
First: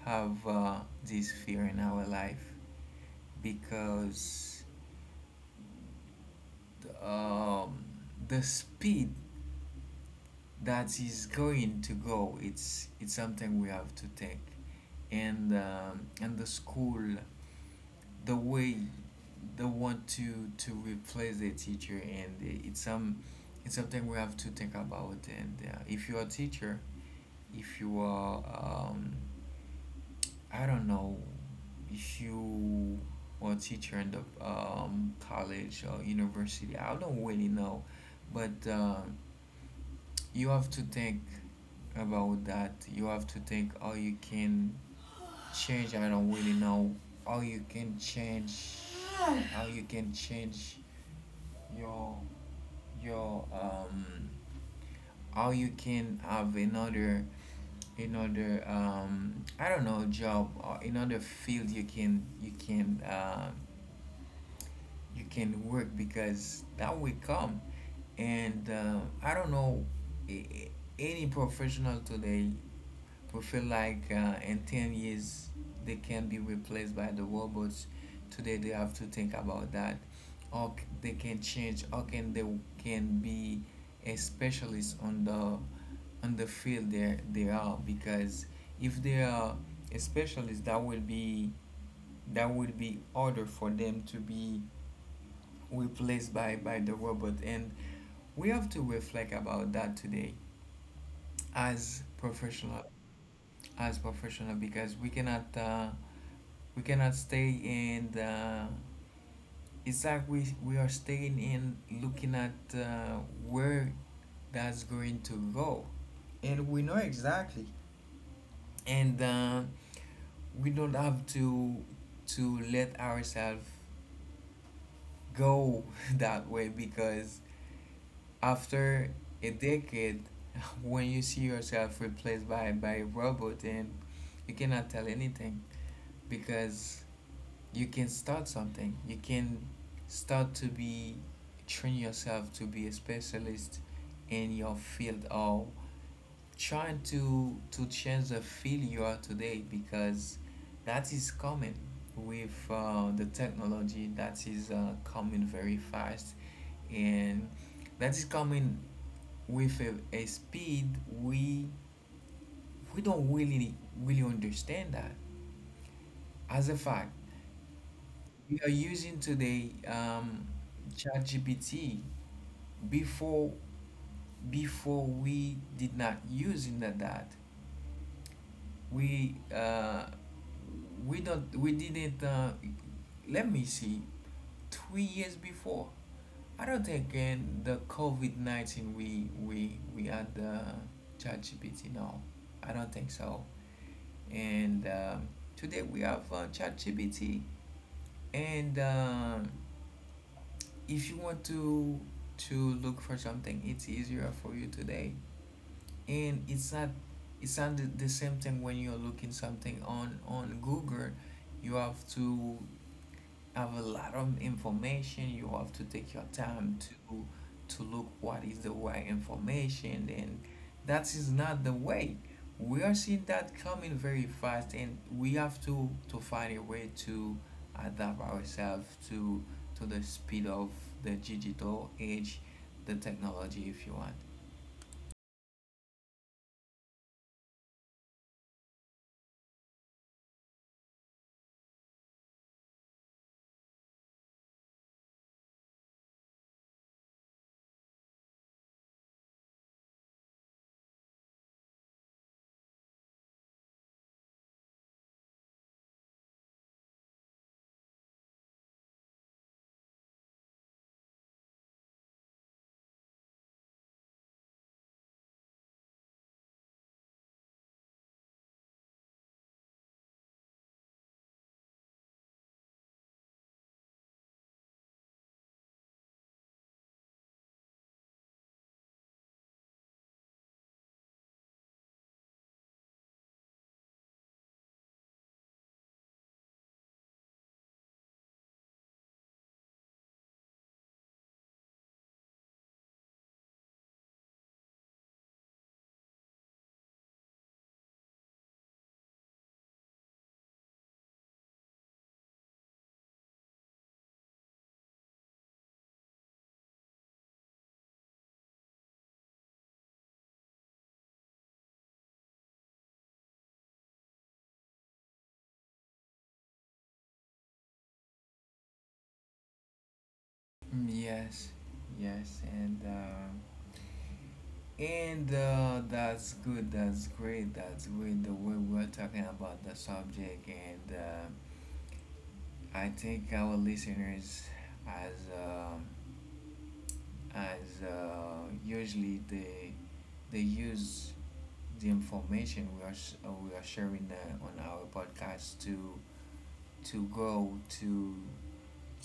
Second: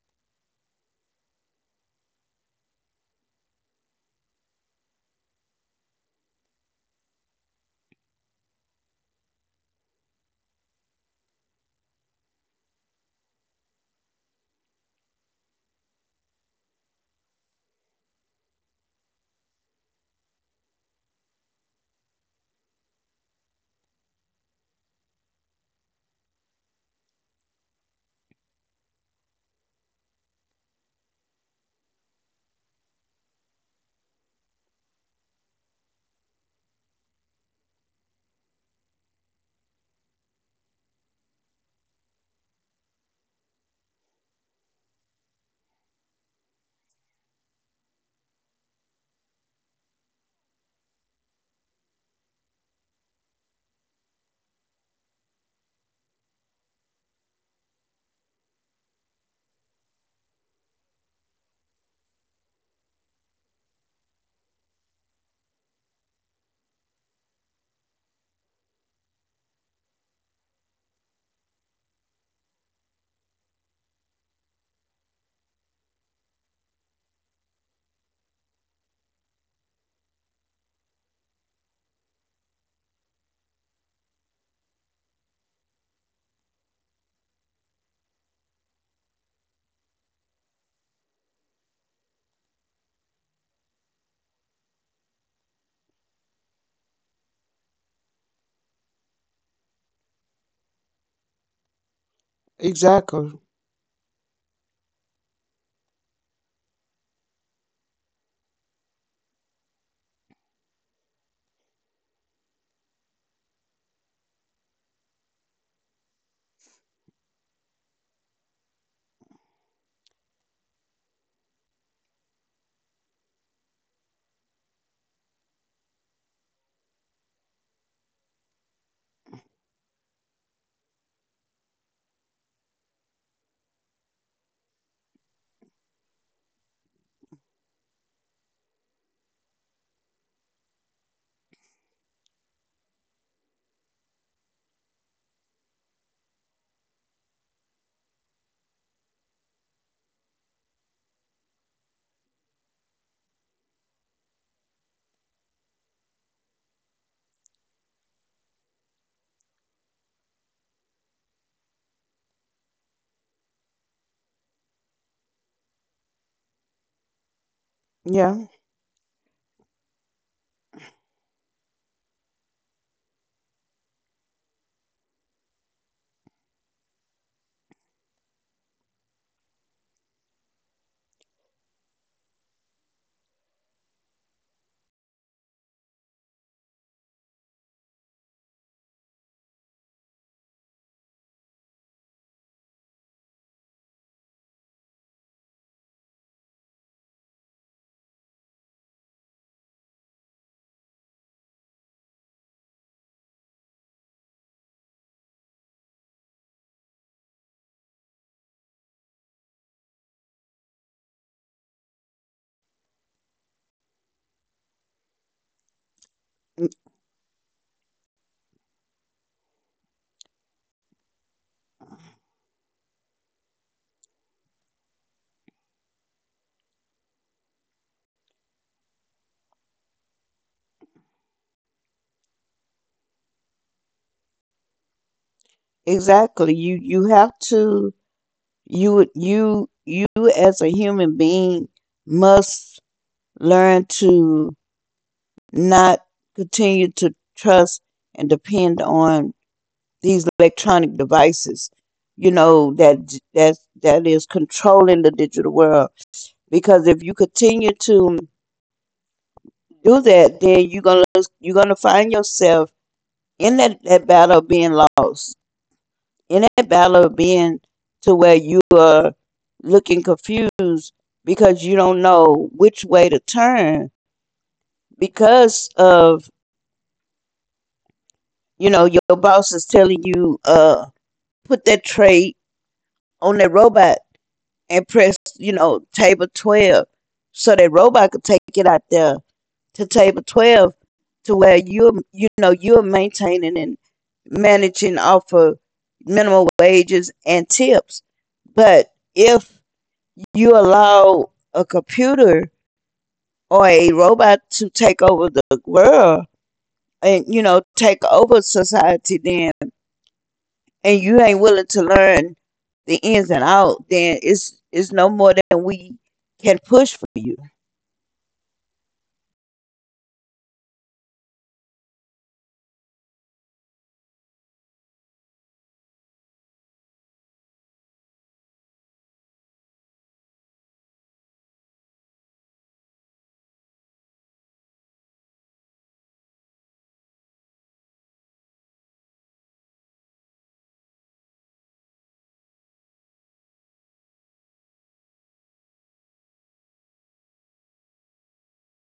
Speaker 1: have this fear in our life, because um, the speed that is going to go, it's something we have to take. And the school, the way they want to replace the teacher, and it's some, it's something we have to think about. And If you're a teacher, if you are I don't know, if you are a teacher in the college or university, I don't really know. But you have to think about that. You have to think how you can change. I don't really know how you can change, how you can change your, your how you can have another, another, I don't know, job, or another field you can, you can you can work, because that will come. And I don't know, any professional today, we feel like in 10 years they can be replaced by the robots. Today they have to think about that. Or they can change, or can they, can be a specialist on the, on the field they are. Because if they are a specialist, that will be, that will be harder for them to be replaced by the robot. And we have to reflect about that today as professional,
Speaker 2: Exactly.
Speaker 1: as professional, because we cannot stay in the exact, we are staying in, looking at where that's going to go. And we know exactly. And we don't have to let ourselves go that way, because after a decade when you see yourself replaced by a robot, and you cannot tell anything, because you can start something. You can start to be, train yourself to be a specialist in your field, or trying to change the field you are today, because that is coming with the technology that is coming very fast, and that is coming with a speed we we don't really, really understand that as a fact.
Speaker 2: Yeah,
Speaker 1: We are using today ChatGPT. Before, before we did not using that, that we uh, we don't we didn't let me see, 3 years before. I don't think in the COVID 19 we, we had the ChatGPT. No, I don't think so. And Today we have ChatGPT, and if you want to look for something, it's easier for you today. And it's not, it's not the, the same thing when you're looking something on Google. You have to have a lot of information. You have to take your time to to look what is the right information. And that is not the way. We are seeing that coming very fast, and we have to find a way to adapt ourselves to the speed of the digital age, the technology, if you want.
Speaker 2: exactly. You have to you you you as a human being must learn to not continue to trust and depend on these electronic devices. You know that that is controlling the digital world, because if you continue to do that, then you're gonna find yourself in that battle of being lost. In that battle of being To where you are looking confused, because you don't know which way to turn, because of your boss is telling you, put that tray on that robot and press, table 12, so that robot could take it out there to table 12, to where you're you know you're maintaining and managing off of minimum wages and tips. But if you allow a computer or a robot to take over the world, and take over society, then, and you ain't willing to learn the ins and out, then it's no more than we can push for you.
Speaker 1: Mm, yes, yes, and that's good, that's great, that's great, the way we're talking about the subject. And I think our listeners, as uh, usually, they use the information we are we are sharing on our podcast to grow, to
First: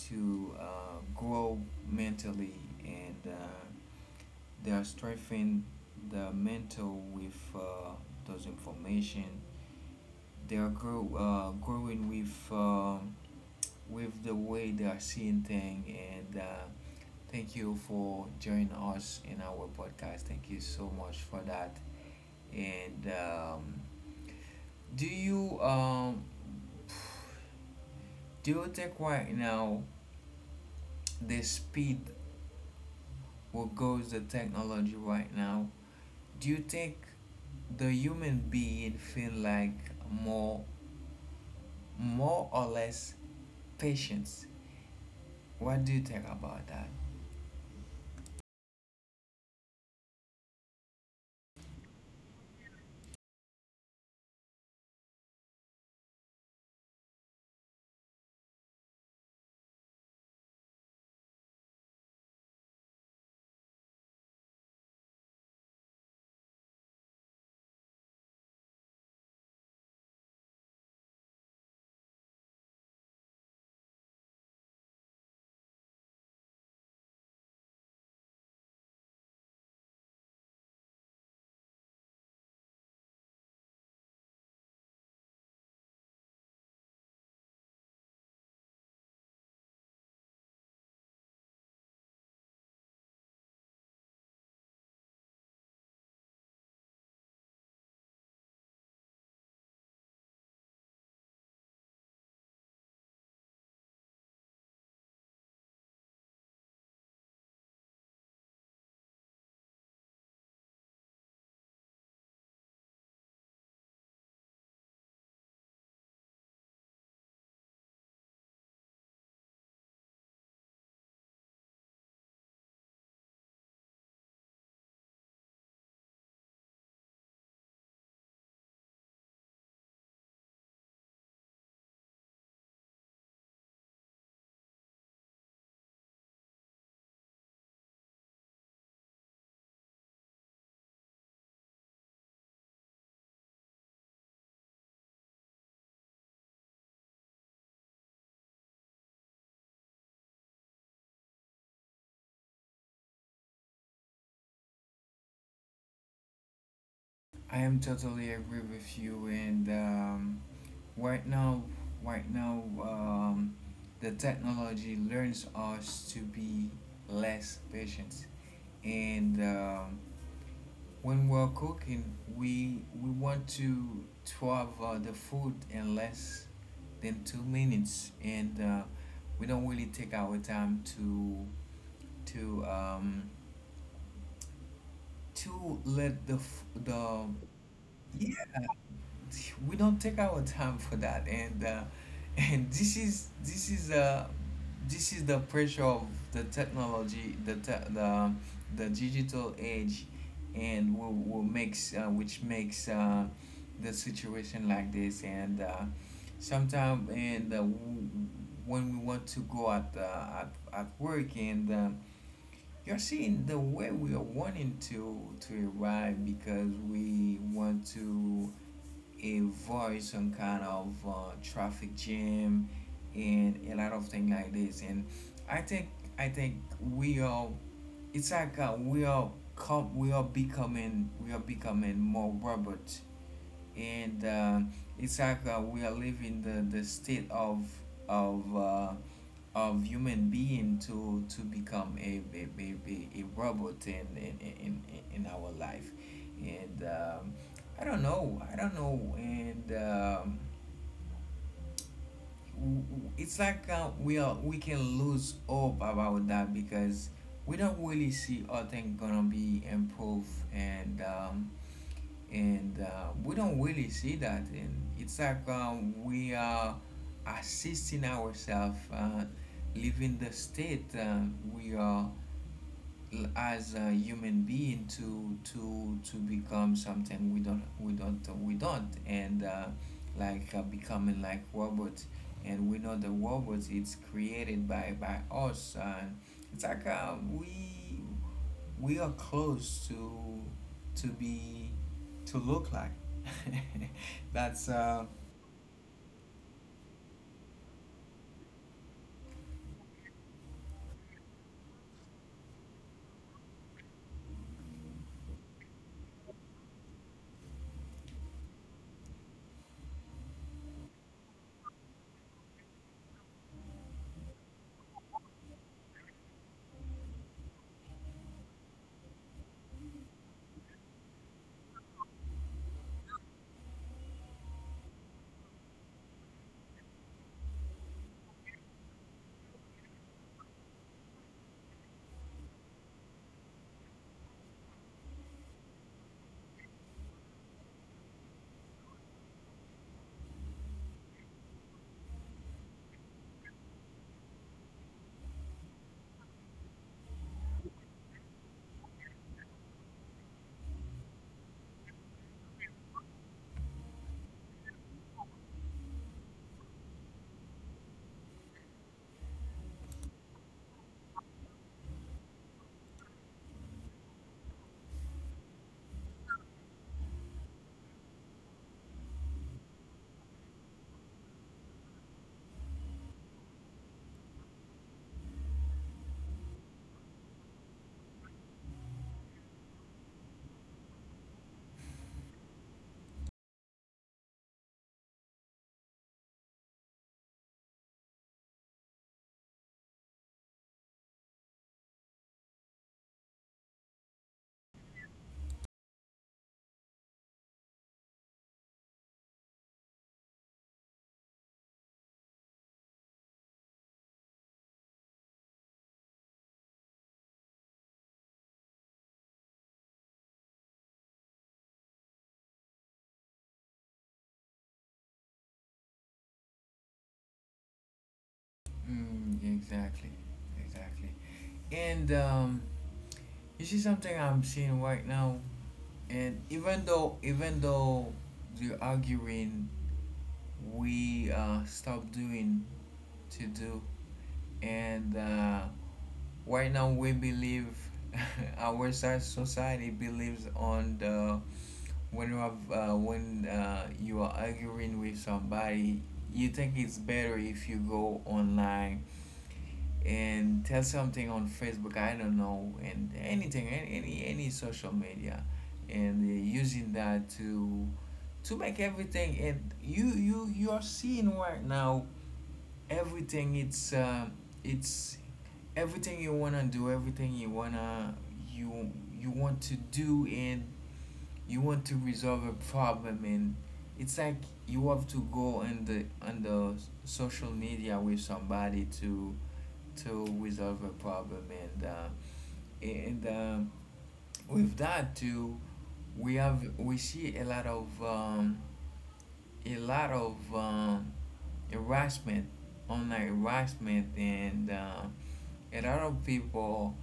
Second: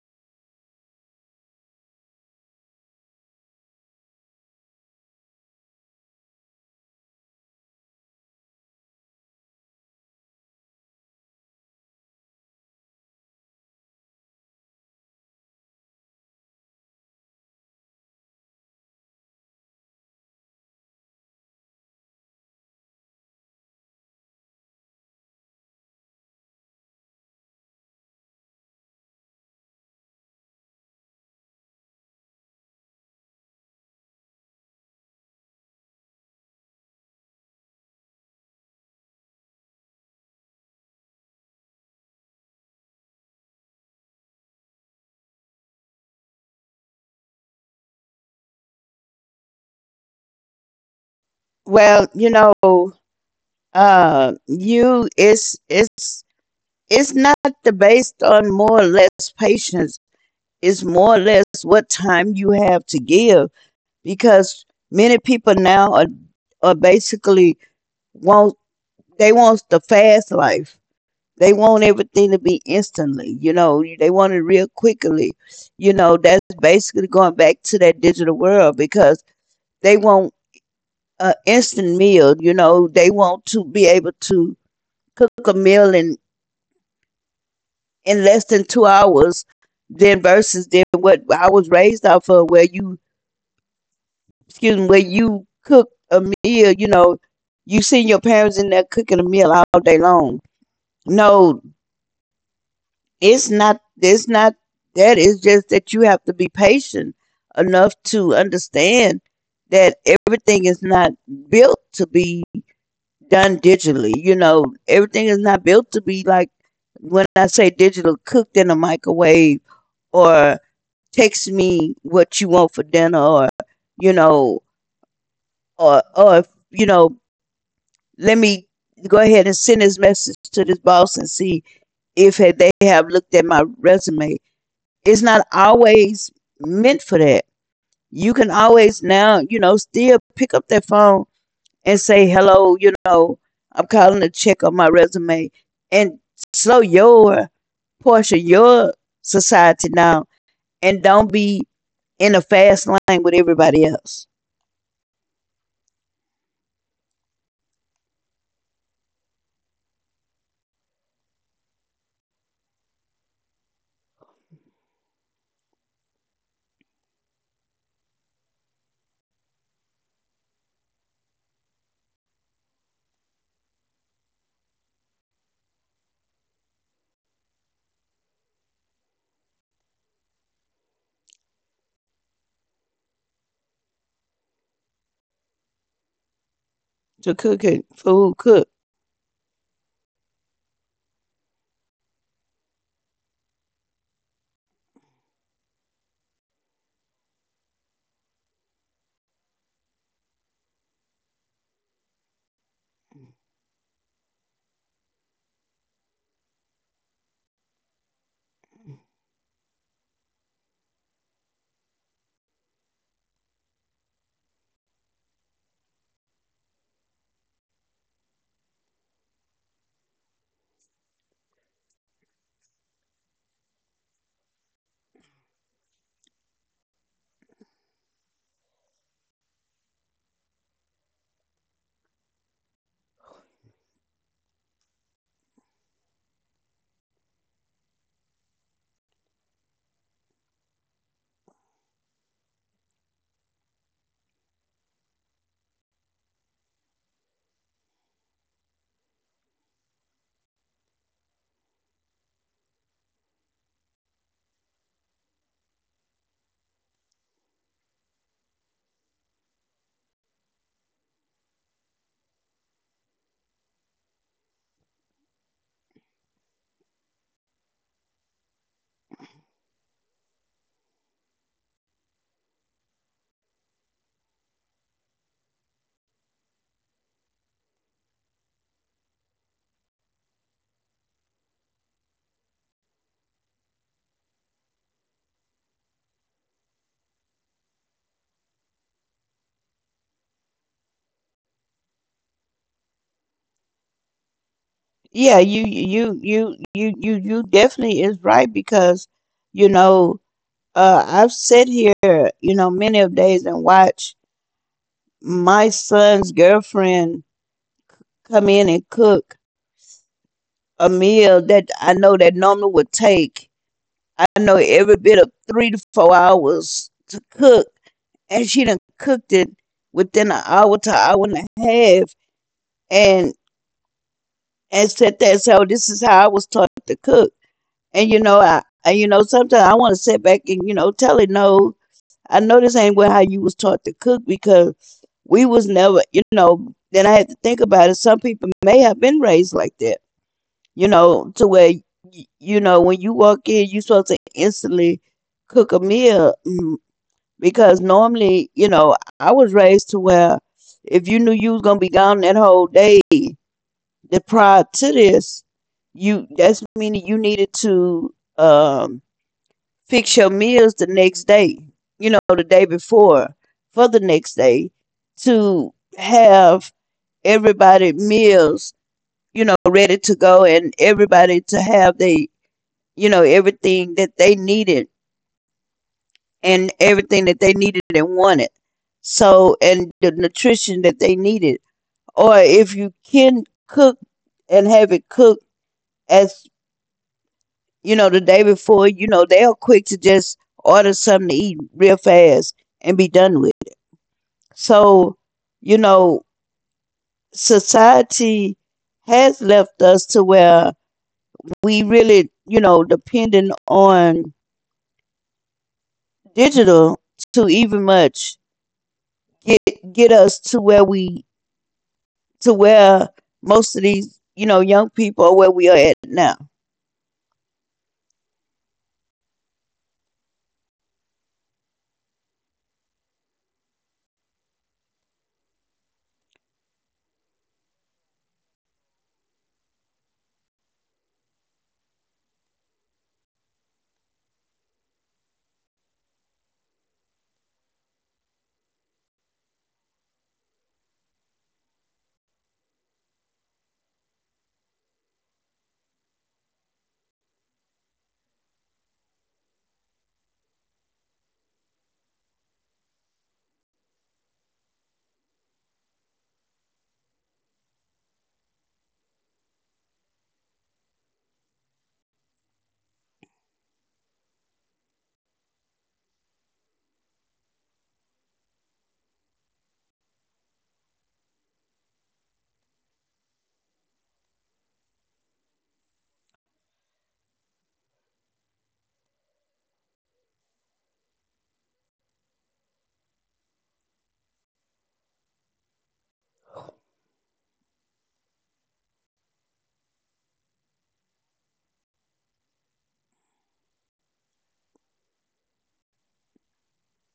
Speaker 1: to grow mentally. And. They are strengthening the mental with those information. They are growing with the way they are seeing things. And Thank you for joining us in our podcast. Thank you so much for that. And Do you do you think right now, the speed what goes the technology right now, do you think the human being feel like more, more or less patience? What do you think about that?
Speaker 2: Well you know uh you it's not the based on more or less patience. It's more or less what time you have to give, because many people now are basically wants. They wants the fast life. They want everything to be instantly. They want it real quickly. That's basically going back to that digital world, because they want an instant meal. They want to be able to cook a meal in less than 2 hours, than versus than what I was raised off of, where you excuse me, where you cook a meal, you know. You seen your parents in there cooking a meal all day long. No, it's not that. It's just that you have to be patient enough to understand that everything is not built to be done digitally. You know, everything is not built to be like, when I say digital cooked in a microwave, or text me what you want for dinner, you know or you know let me go ahead and send this message to this boss and see if they have looked at my resume. It's not always meant for that. You can always now, still pick up that phone and say, hello, I'm calling to check on my resume, and slow your portion, your society down, and don't be in a fast lane with everybody else.
Speaker 1: I am totally agree with you and right now right now, the technology learns us to be less patient and when we're cooking, we want to have the food in less than 2 minutes, and we don't really take our time to um to let the
Speaker 2: To cook it, food,
Speaker 1: yeah
Speaker 2: cook.
Speaker 1: we don't take our time for that and and this is the pressure of the technology the te- the digital age and will makes which makes the situation like this and sometimes when we want to go at work and you're seeing the way we are wanting to arrive because we want to avoid some kind of traffic jam and a lot of things like this. And I think I think we are. It's like we are com- we are becoming more robots and it's like we are living the state of uh, of human being to become a robot in our life and I don't know and it's like we can lose hope about that because we don't really see how things gonna be improved and we don't really see that and it's like we are assisting ourselves living the state we are as a human being to become something we don't and like becoming like robots and we know the robots it's created by us and it's like we are close to be to look like. That's uh,
Speaker 2: Yeah, you definitely is right, because you know I've sat here many of days and watch my son's girlfriend come in and cook a meal that I know that normally would take, I know, every bit of 3 to 4 hours to cook, and she done cooked it within an hour to hour and a half, and and said that so this is how I was taught to cook. And sometimes I want to sit back and tell it no. I know this ain't what how you was taught to cook, because we was never. Then I had to think about it. Some people may have been raised like that, to where when you walk in, you supposed to instantly cook a meal, because normally, I was raised to where if you knew you was gonna be gone that whole day, the prior to this, you, that's meaning, you needed to fix your meals the next day, the day before, for the next day, to have everybody meals, ready to go, and everybody to have everything that they needed, and everything that they needed and wanted. So, and the nutrition that they needed. Or if you can cook and have it cooked as, the day before, they're quick to just order something to eat real fast and be done with. So, you know, society has left us to where we really, depending on digital to even much get get us to where to where most of these, young people are where we are at now.
Speaker 1: exactly, exactly. And you see something I'm seeing right now, and even though they're arguing, we stop doing to do, and right now we believe our society believes on the when you have when you are arguing with somebody you think it's better if you go online and tell something on Facebook I don't know and anything any social media and using that to make everything and you are seeing right now everything it's it's everything you wanna you you want to do and you want to resolve a problem and it's like you have to go on the social media with somebody to resolve a problem and with that too we see a lot of a lot of um, harassment, online harassment, and a lot of people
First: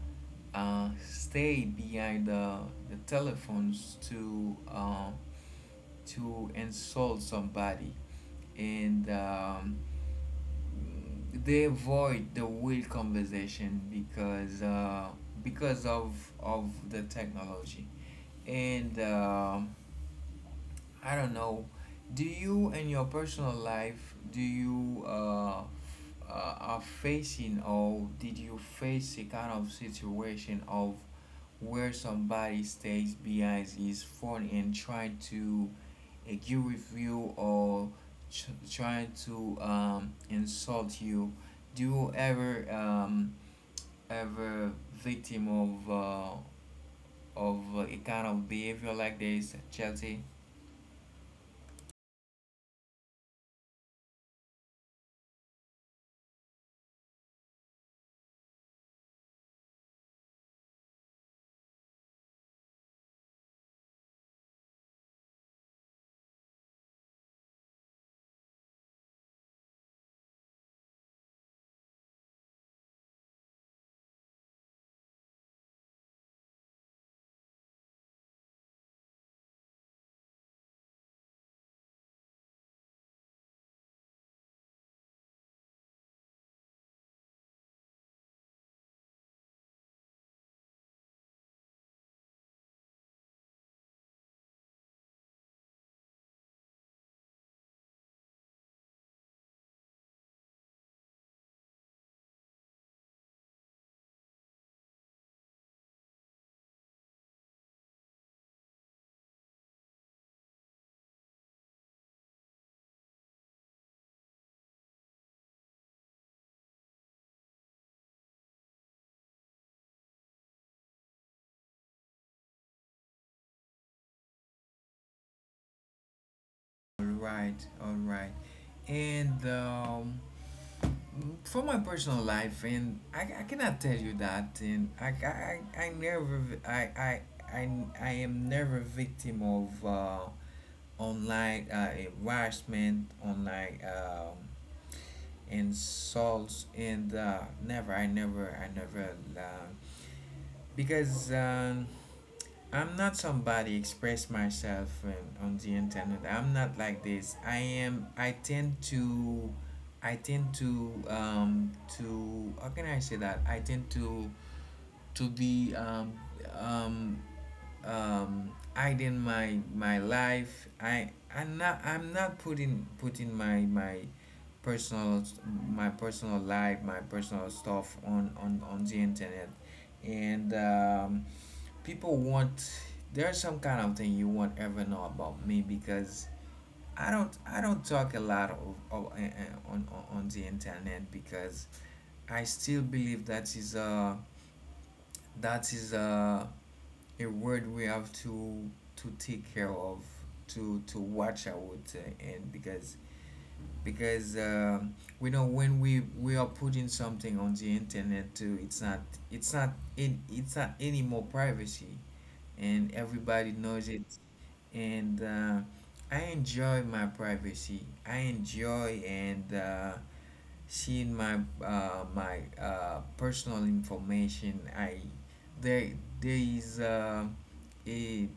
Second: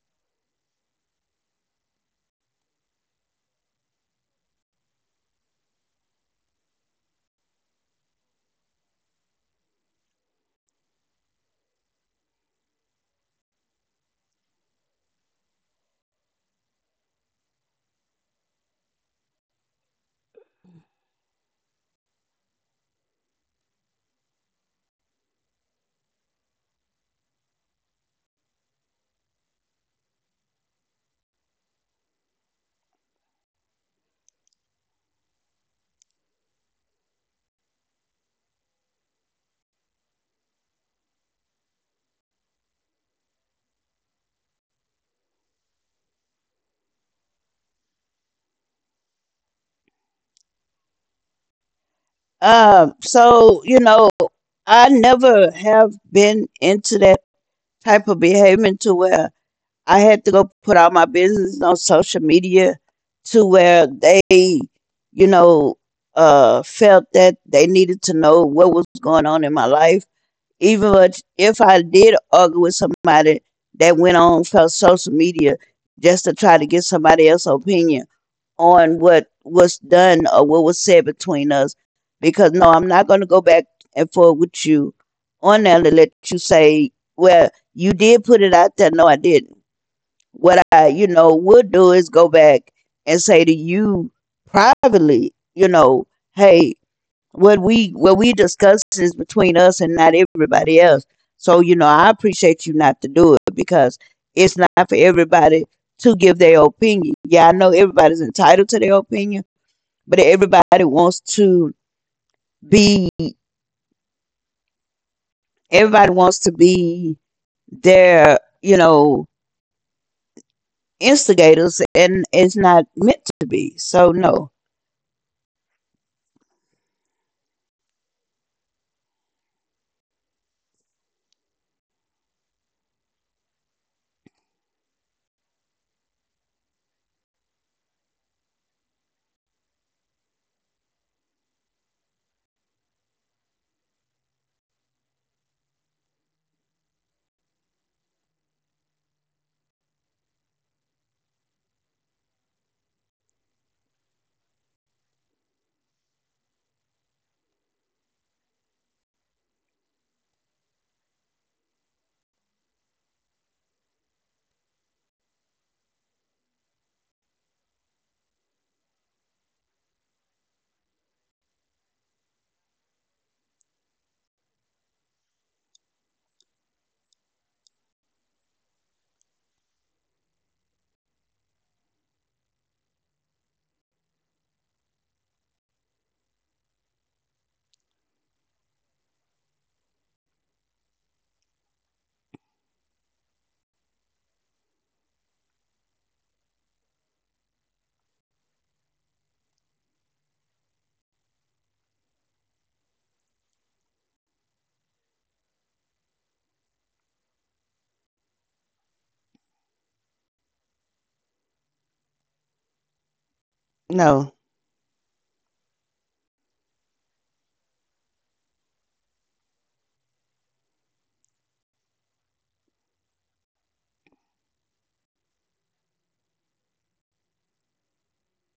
Speaker 1: stay behind the telephones to insult somebody, and they avoid the real conversation because of the technology, and. I don't know. Do you, in your personal life, do you are facing or did you face a kind of situation of where somebody stays behind his phone and trying to agree with you or trying to insult you? Do you ever victim of of a kind of behavior like this, Chelsea?
Speaker 2: So, I never have been into that type of behavior to where I had to go put out my business on social media to where they, you know, felt that they needed to know what was going on in my life. Even if I did argue with somebody, that went on for social media just to try to get somebody else's opinion on what was done or what was said between us, because no, I'm not going to go back and forth with you on there to let you say, well, you did put it out there. No, I didn't. What I, would do is go back and say to you privately, you know, hey, what we discuss is between us and not everybody else. So, I appreciate you not to do it, because it's not for everybody to give their opinion. Yeah, I know everybody's entitled to their opinion, but be everybody wants to be their, instigators, and it's not meant to be. So no.
Speaker 1: All right, all right. And for my personal life, and I cannot tell you that, and I never, I, I, I am never victim of online harassment, online insults, and never, I never, uh, because I'm not somebody express myself on the internet. I'm not like this. I am. I tend to how can I say that? I tend to be um hiding my life. I'm not I'm not putting personal my personal life my personal stuff on the internet and people want there's some kind of thing you won't ever know about me because I don't talk a lot of, on the internet because I still believe that is a that is a a word we have to take care of to watch out and because because we know when we are putting something on the internet too it's not it's not any more privacy and everybody knows it
Speaker 2: No.
Speaker 1: and I enjoy my privacy. I enjoy and seeing my personal information. I there there is a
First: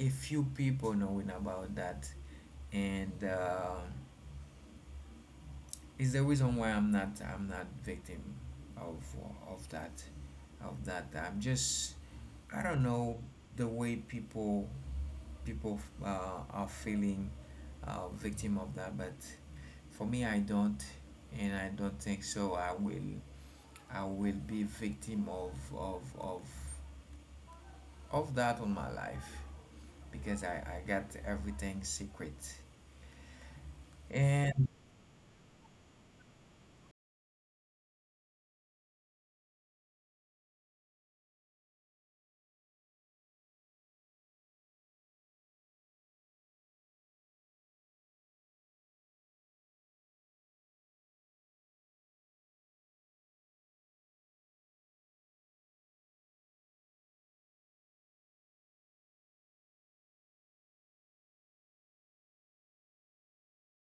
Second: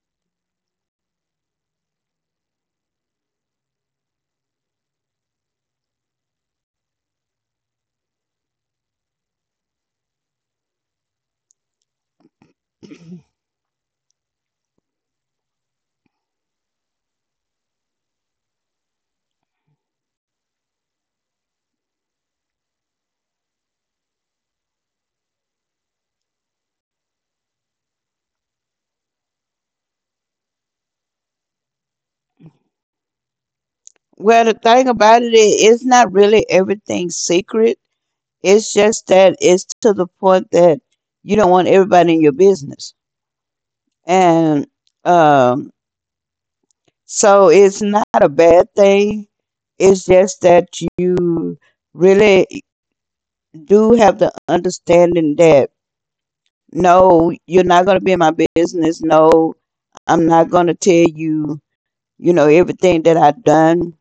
Speaker 1: a few people knowing about that, and is the reason why I'm not victim of of that of that. I'm just I don't know the way people are feeling victim of that but for me I don't and I don't think so I will I will be victim of that on my life because I got everything secret
Speaker 2: Well, the
Speaker 1: and
Speaker 2: thing about it is, it's not really everything secret. It's just that it's to the point that you don't want everybody in your business. And um, so it's not a bad thing. It's just that you really do have the understanding that no, you're not going to be in my business. No, I'm not going to tell you, everything that I've done,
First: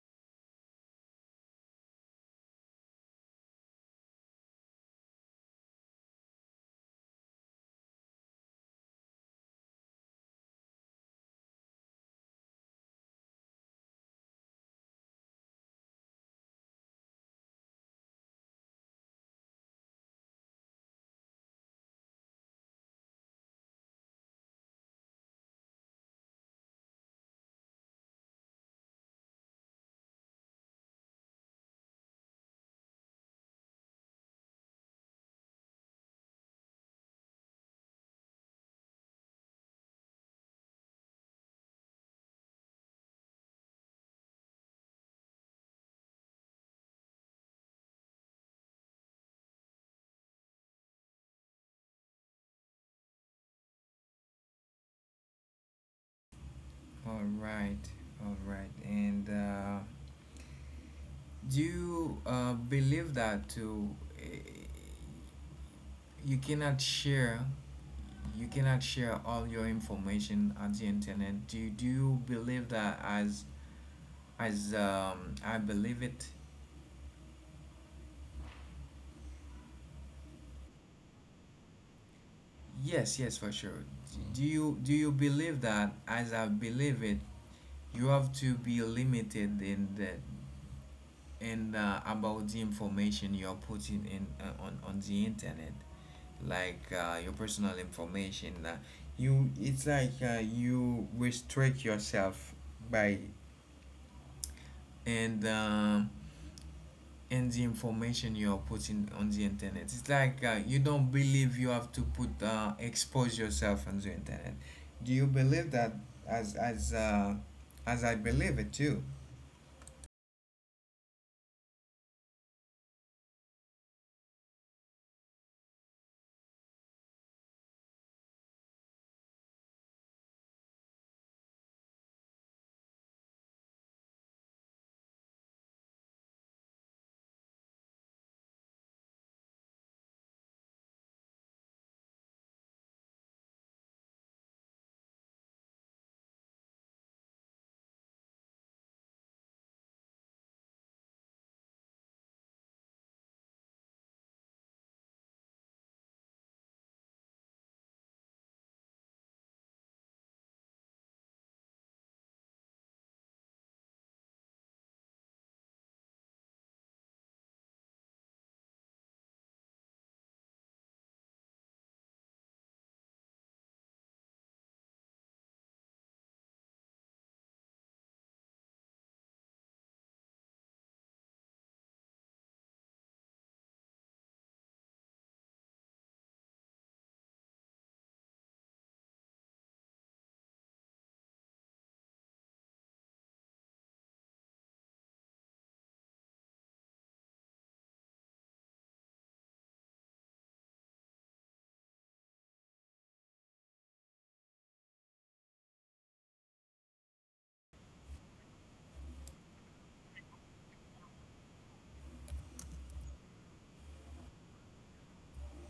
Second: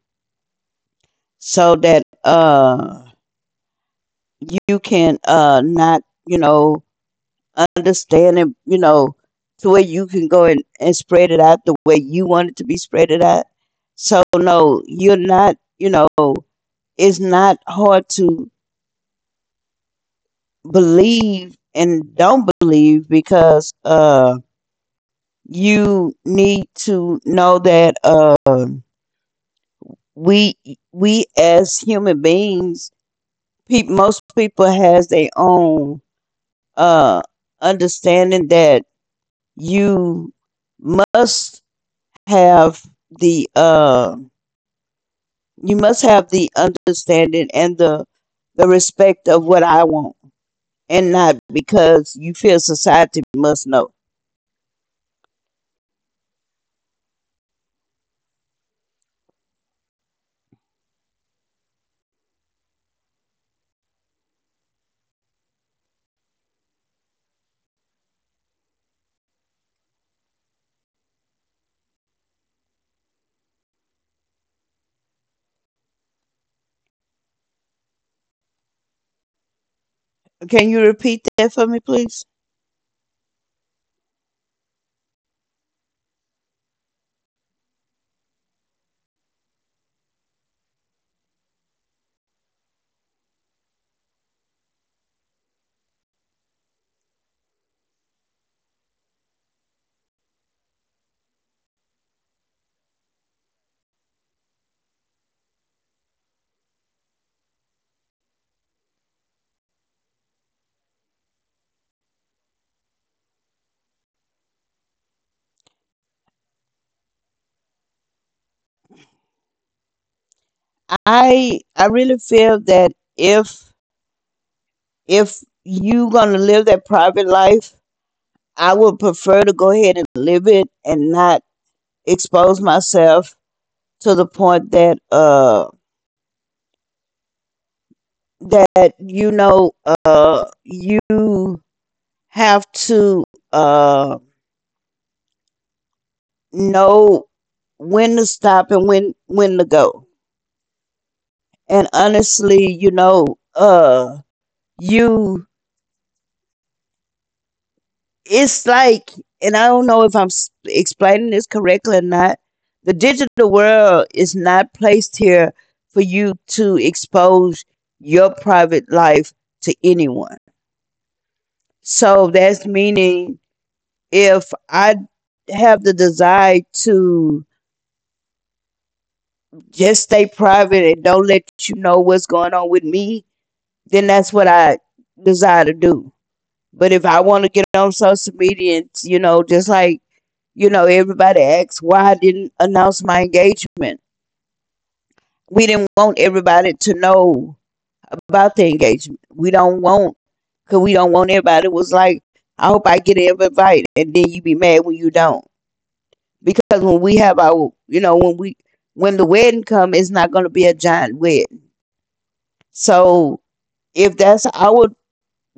Speaker 2: so that. You can not understand it to where you can go and spread it out the way you want it to be spread it out. So no, you're not, it's not hard to believe and don't believe, because you need to know that, we as human beings, peop most people has their own uh understanding that you must have the uh the understanding and the respect of what I want, and not because you feel society must know.
Speaker 1: all right all right and do you believe that to uh, you cannot share you cannot share all your information on the internet. Do you believe that as I believe it?
Speaker 2: Can you repeat that for me, please?
Speaker 1: Yes, yes, for sure. Do you believe that as I believe it, you have to be limited in the in about the information you're putting in on the internet, like your personal information. You it's like you restrict yourself by and um, and the information you are putting on the internet. It's like you don't believe you have to put expose yourself on the internet. Do you believe that as as uh, as I believe it too?
Speaker 2: I really feel that if if you gonna live that private life, I would prefer to go ahead and live it and not expose myself to the point that that you know you have to uh know when to stop, and when to go, and honestly, you know uh you it's like, and I don't know if I'm explaining this correctly or not. The digital world is not placed here for you to expose your private life to anyone, so that's meaning if I have the desire to just stay private and don't let you know what's going on with me, then that's what I desire to do. But if I want to get on social media, and, just like, everybody asks why I didn't announce my engagement. We didn't want everybody to know about the engagement. We don't want, because we don't want, everybody was like, I hope I get an invite. And then you be mad when you don't. Because when we have our you know when we when the wedding come, it's not going to be a giant wedding. So if that's our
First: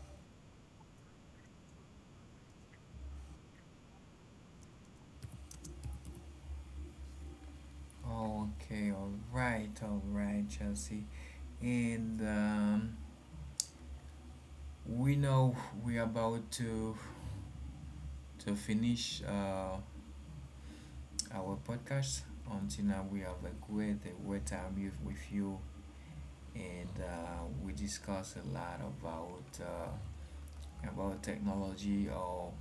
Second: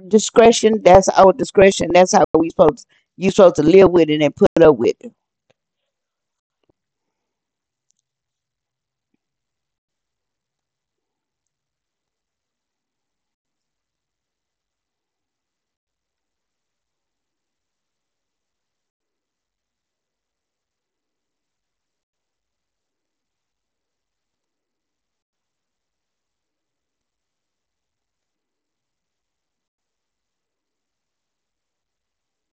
Speaker 2: discretion, that's our discretion. That's how we supposed you supposed to live with it and put up with it.
Speaker 1: Okay, all right, Chelsea, and we know we are about to finish our podcast. Until now, we have a great time with you and we discuss a lot about technology or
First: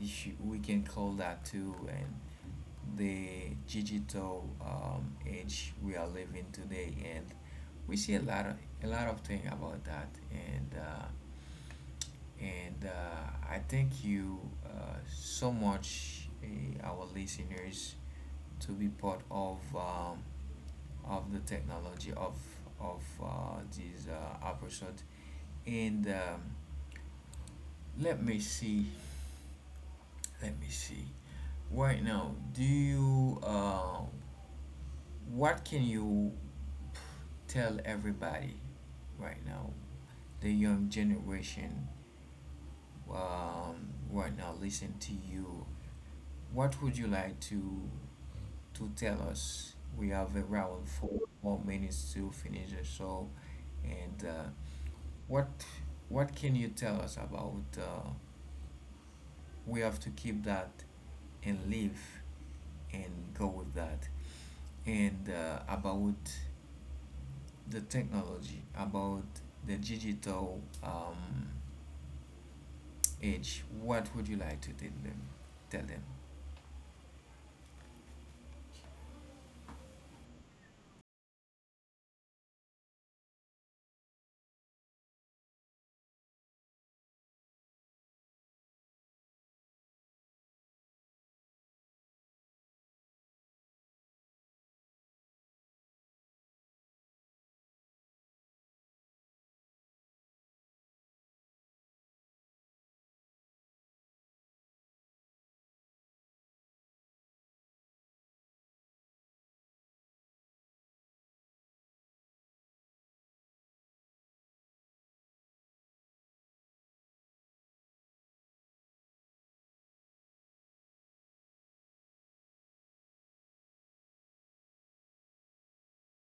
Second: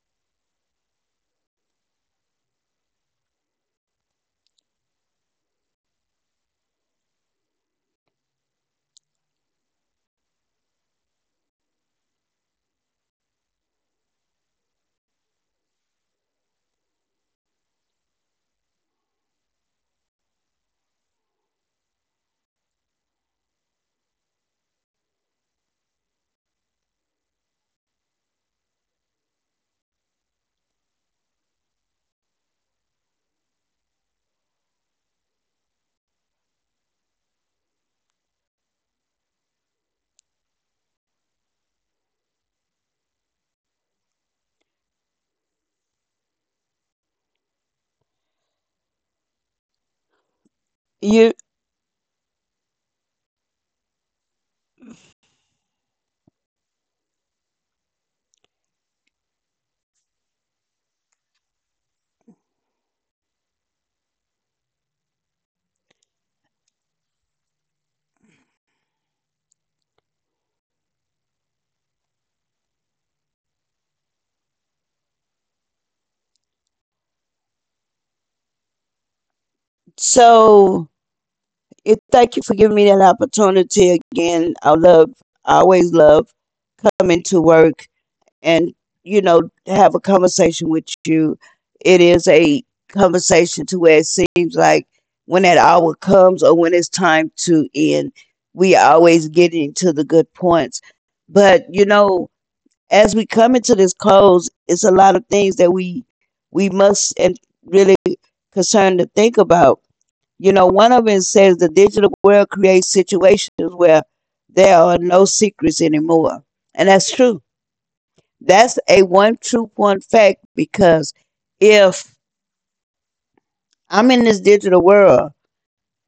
Speaker 1: if we can call that too and the digital age we are living today and we see a lot of thing about that and I thank you uh, so much our listeners to be part of the technology of this episode and let me see let me see right now do you what can you tell everybody right now the young generation right now listen to you what would you like to tell us we have around four
Speaker 2: you
Speaker 1: more minutes to finish the show and What what can you tell us about we have to keep that and live and go with that and about the technology about the digital age what would you like to tell them
Speaker 2: so it, thank you for giving me that opportunity again. I always love coming to work and have a conversation with you. It is a conversation to where it seems like, when that hour comes or when it's time to end, we are always getting to the good points. But as we come into this close, it's a lot of things that we must and really concerned to think about. One of it says the digital world creates situations where there are no secrets anymore. And that's true. That's a one truth, one fact, because if I'm in this digital world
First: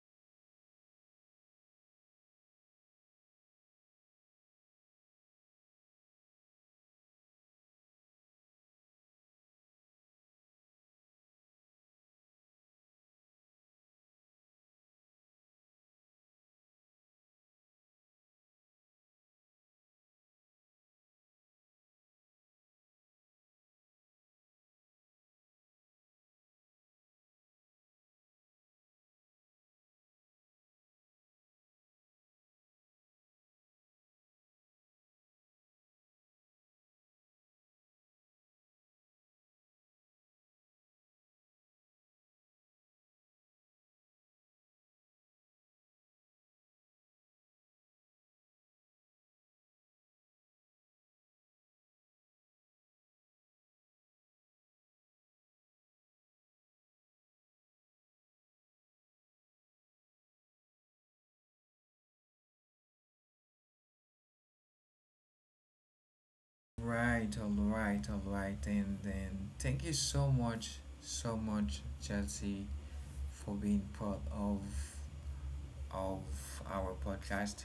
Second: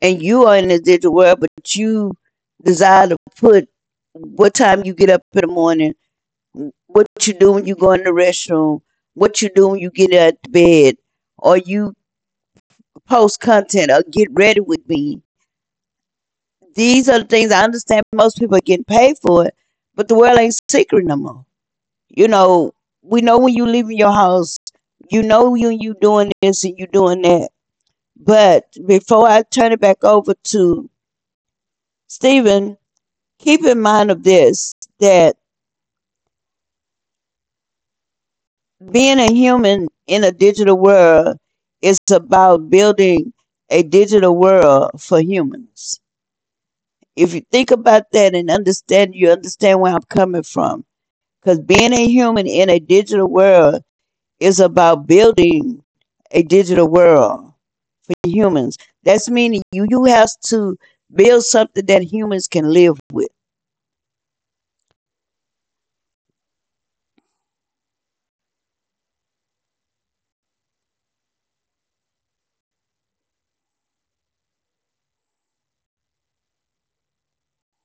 Speaker 2: and you are in this digital world, but you desire to put what time you get up in the morning, what you do when you go in the restroom, what you do when you get out of bed, or you post content or get ready with me. These are the things I understand most people are getting paid for it, but the world ain't secret no more. You know, we know when you leaving your house, you know when you doing this and you doing that. But before I turn it back over to Stephen, keep in mind of this, that being a human in a digital world is about building a digital world for humans. If you think about that and understand, you understand where I'm coming from. Because being a human in a digital world is about building a digital world for humans. That's meaning you have to build something that humans can live with.
Speaker 1: right, all right, all right. And then thank you so much, so much, Chelsea, for being part of our podcast,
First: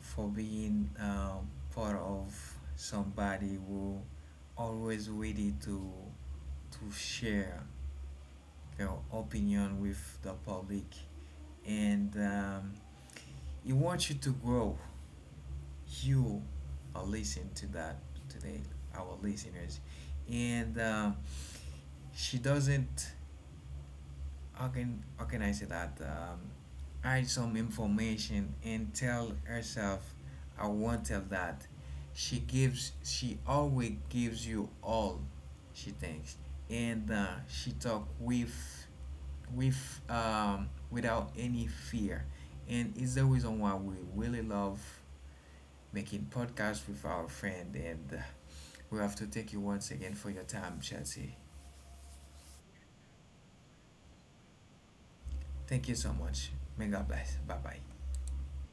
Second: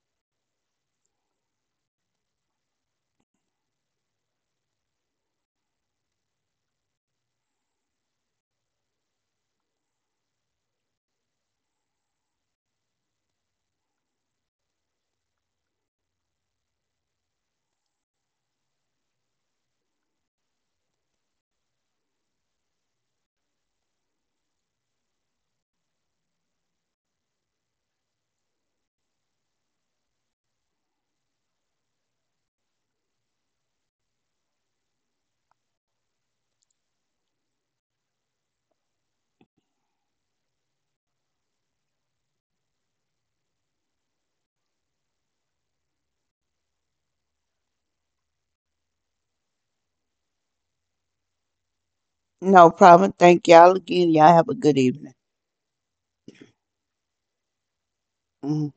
Speaker 1: for being part of somebody who always ready to share their opinion with the public, and he wants you to grow you are listening to that today, our listeners, and she doesn't. How can I say that? Hide some information and tell herself, I won't tell that. She gives. She always gives you all. She thinks, and she talk with without any fear, and it's the reason why we really love making podcast with our friend. And we have to thank you once again for your time, Chelsea.
Speaker 2: No problem. Thank y'all again. Y'all have a good evening.
Speaker 1: Thank you so much. May God bless. Bye bye.
Speaker 2: Mhm.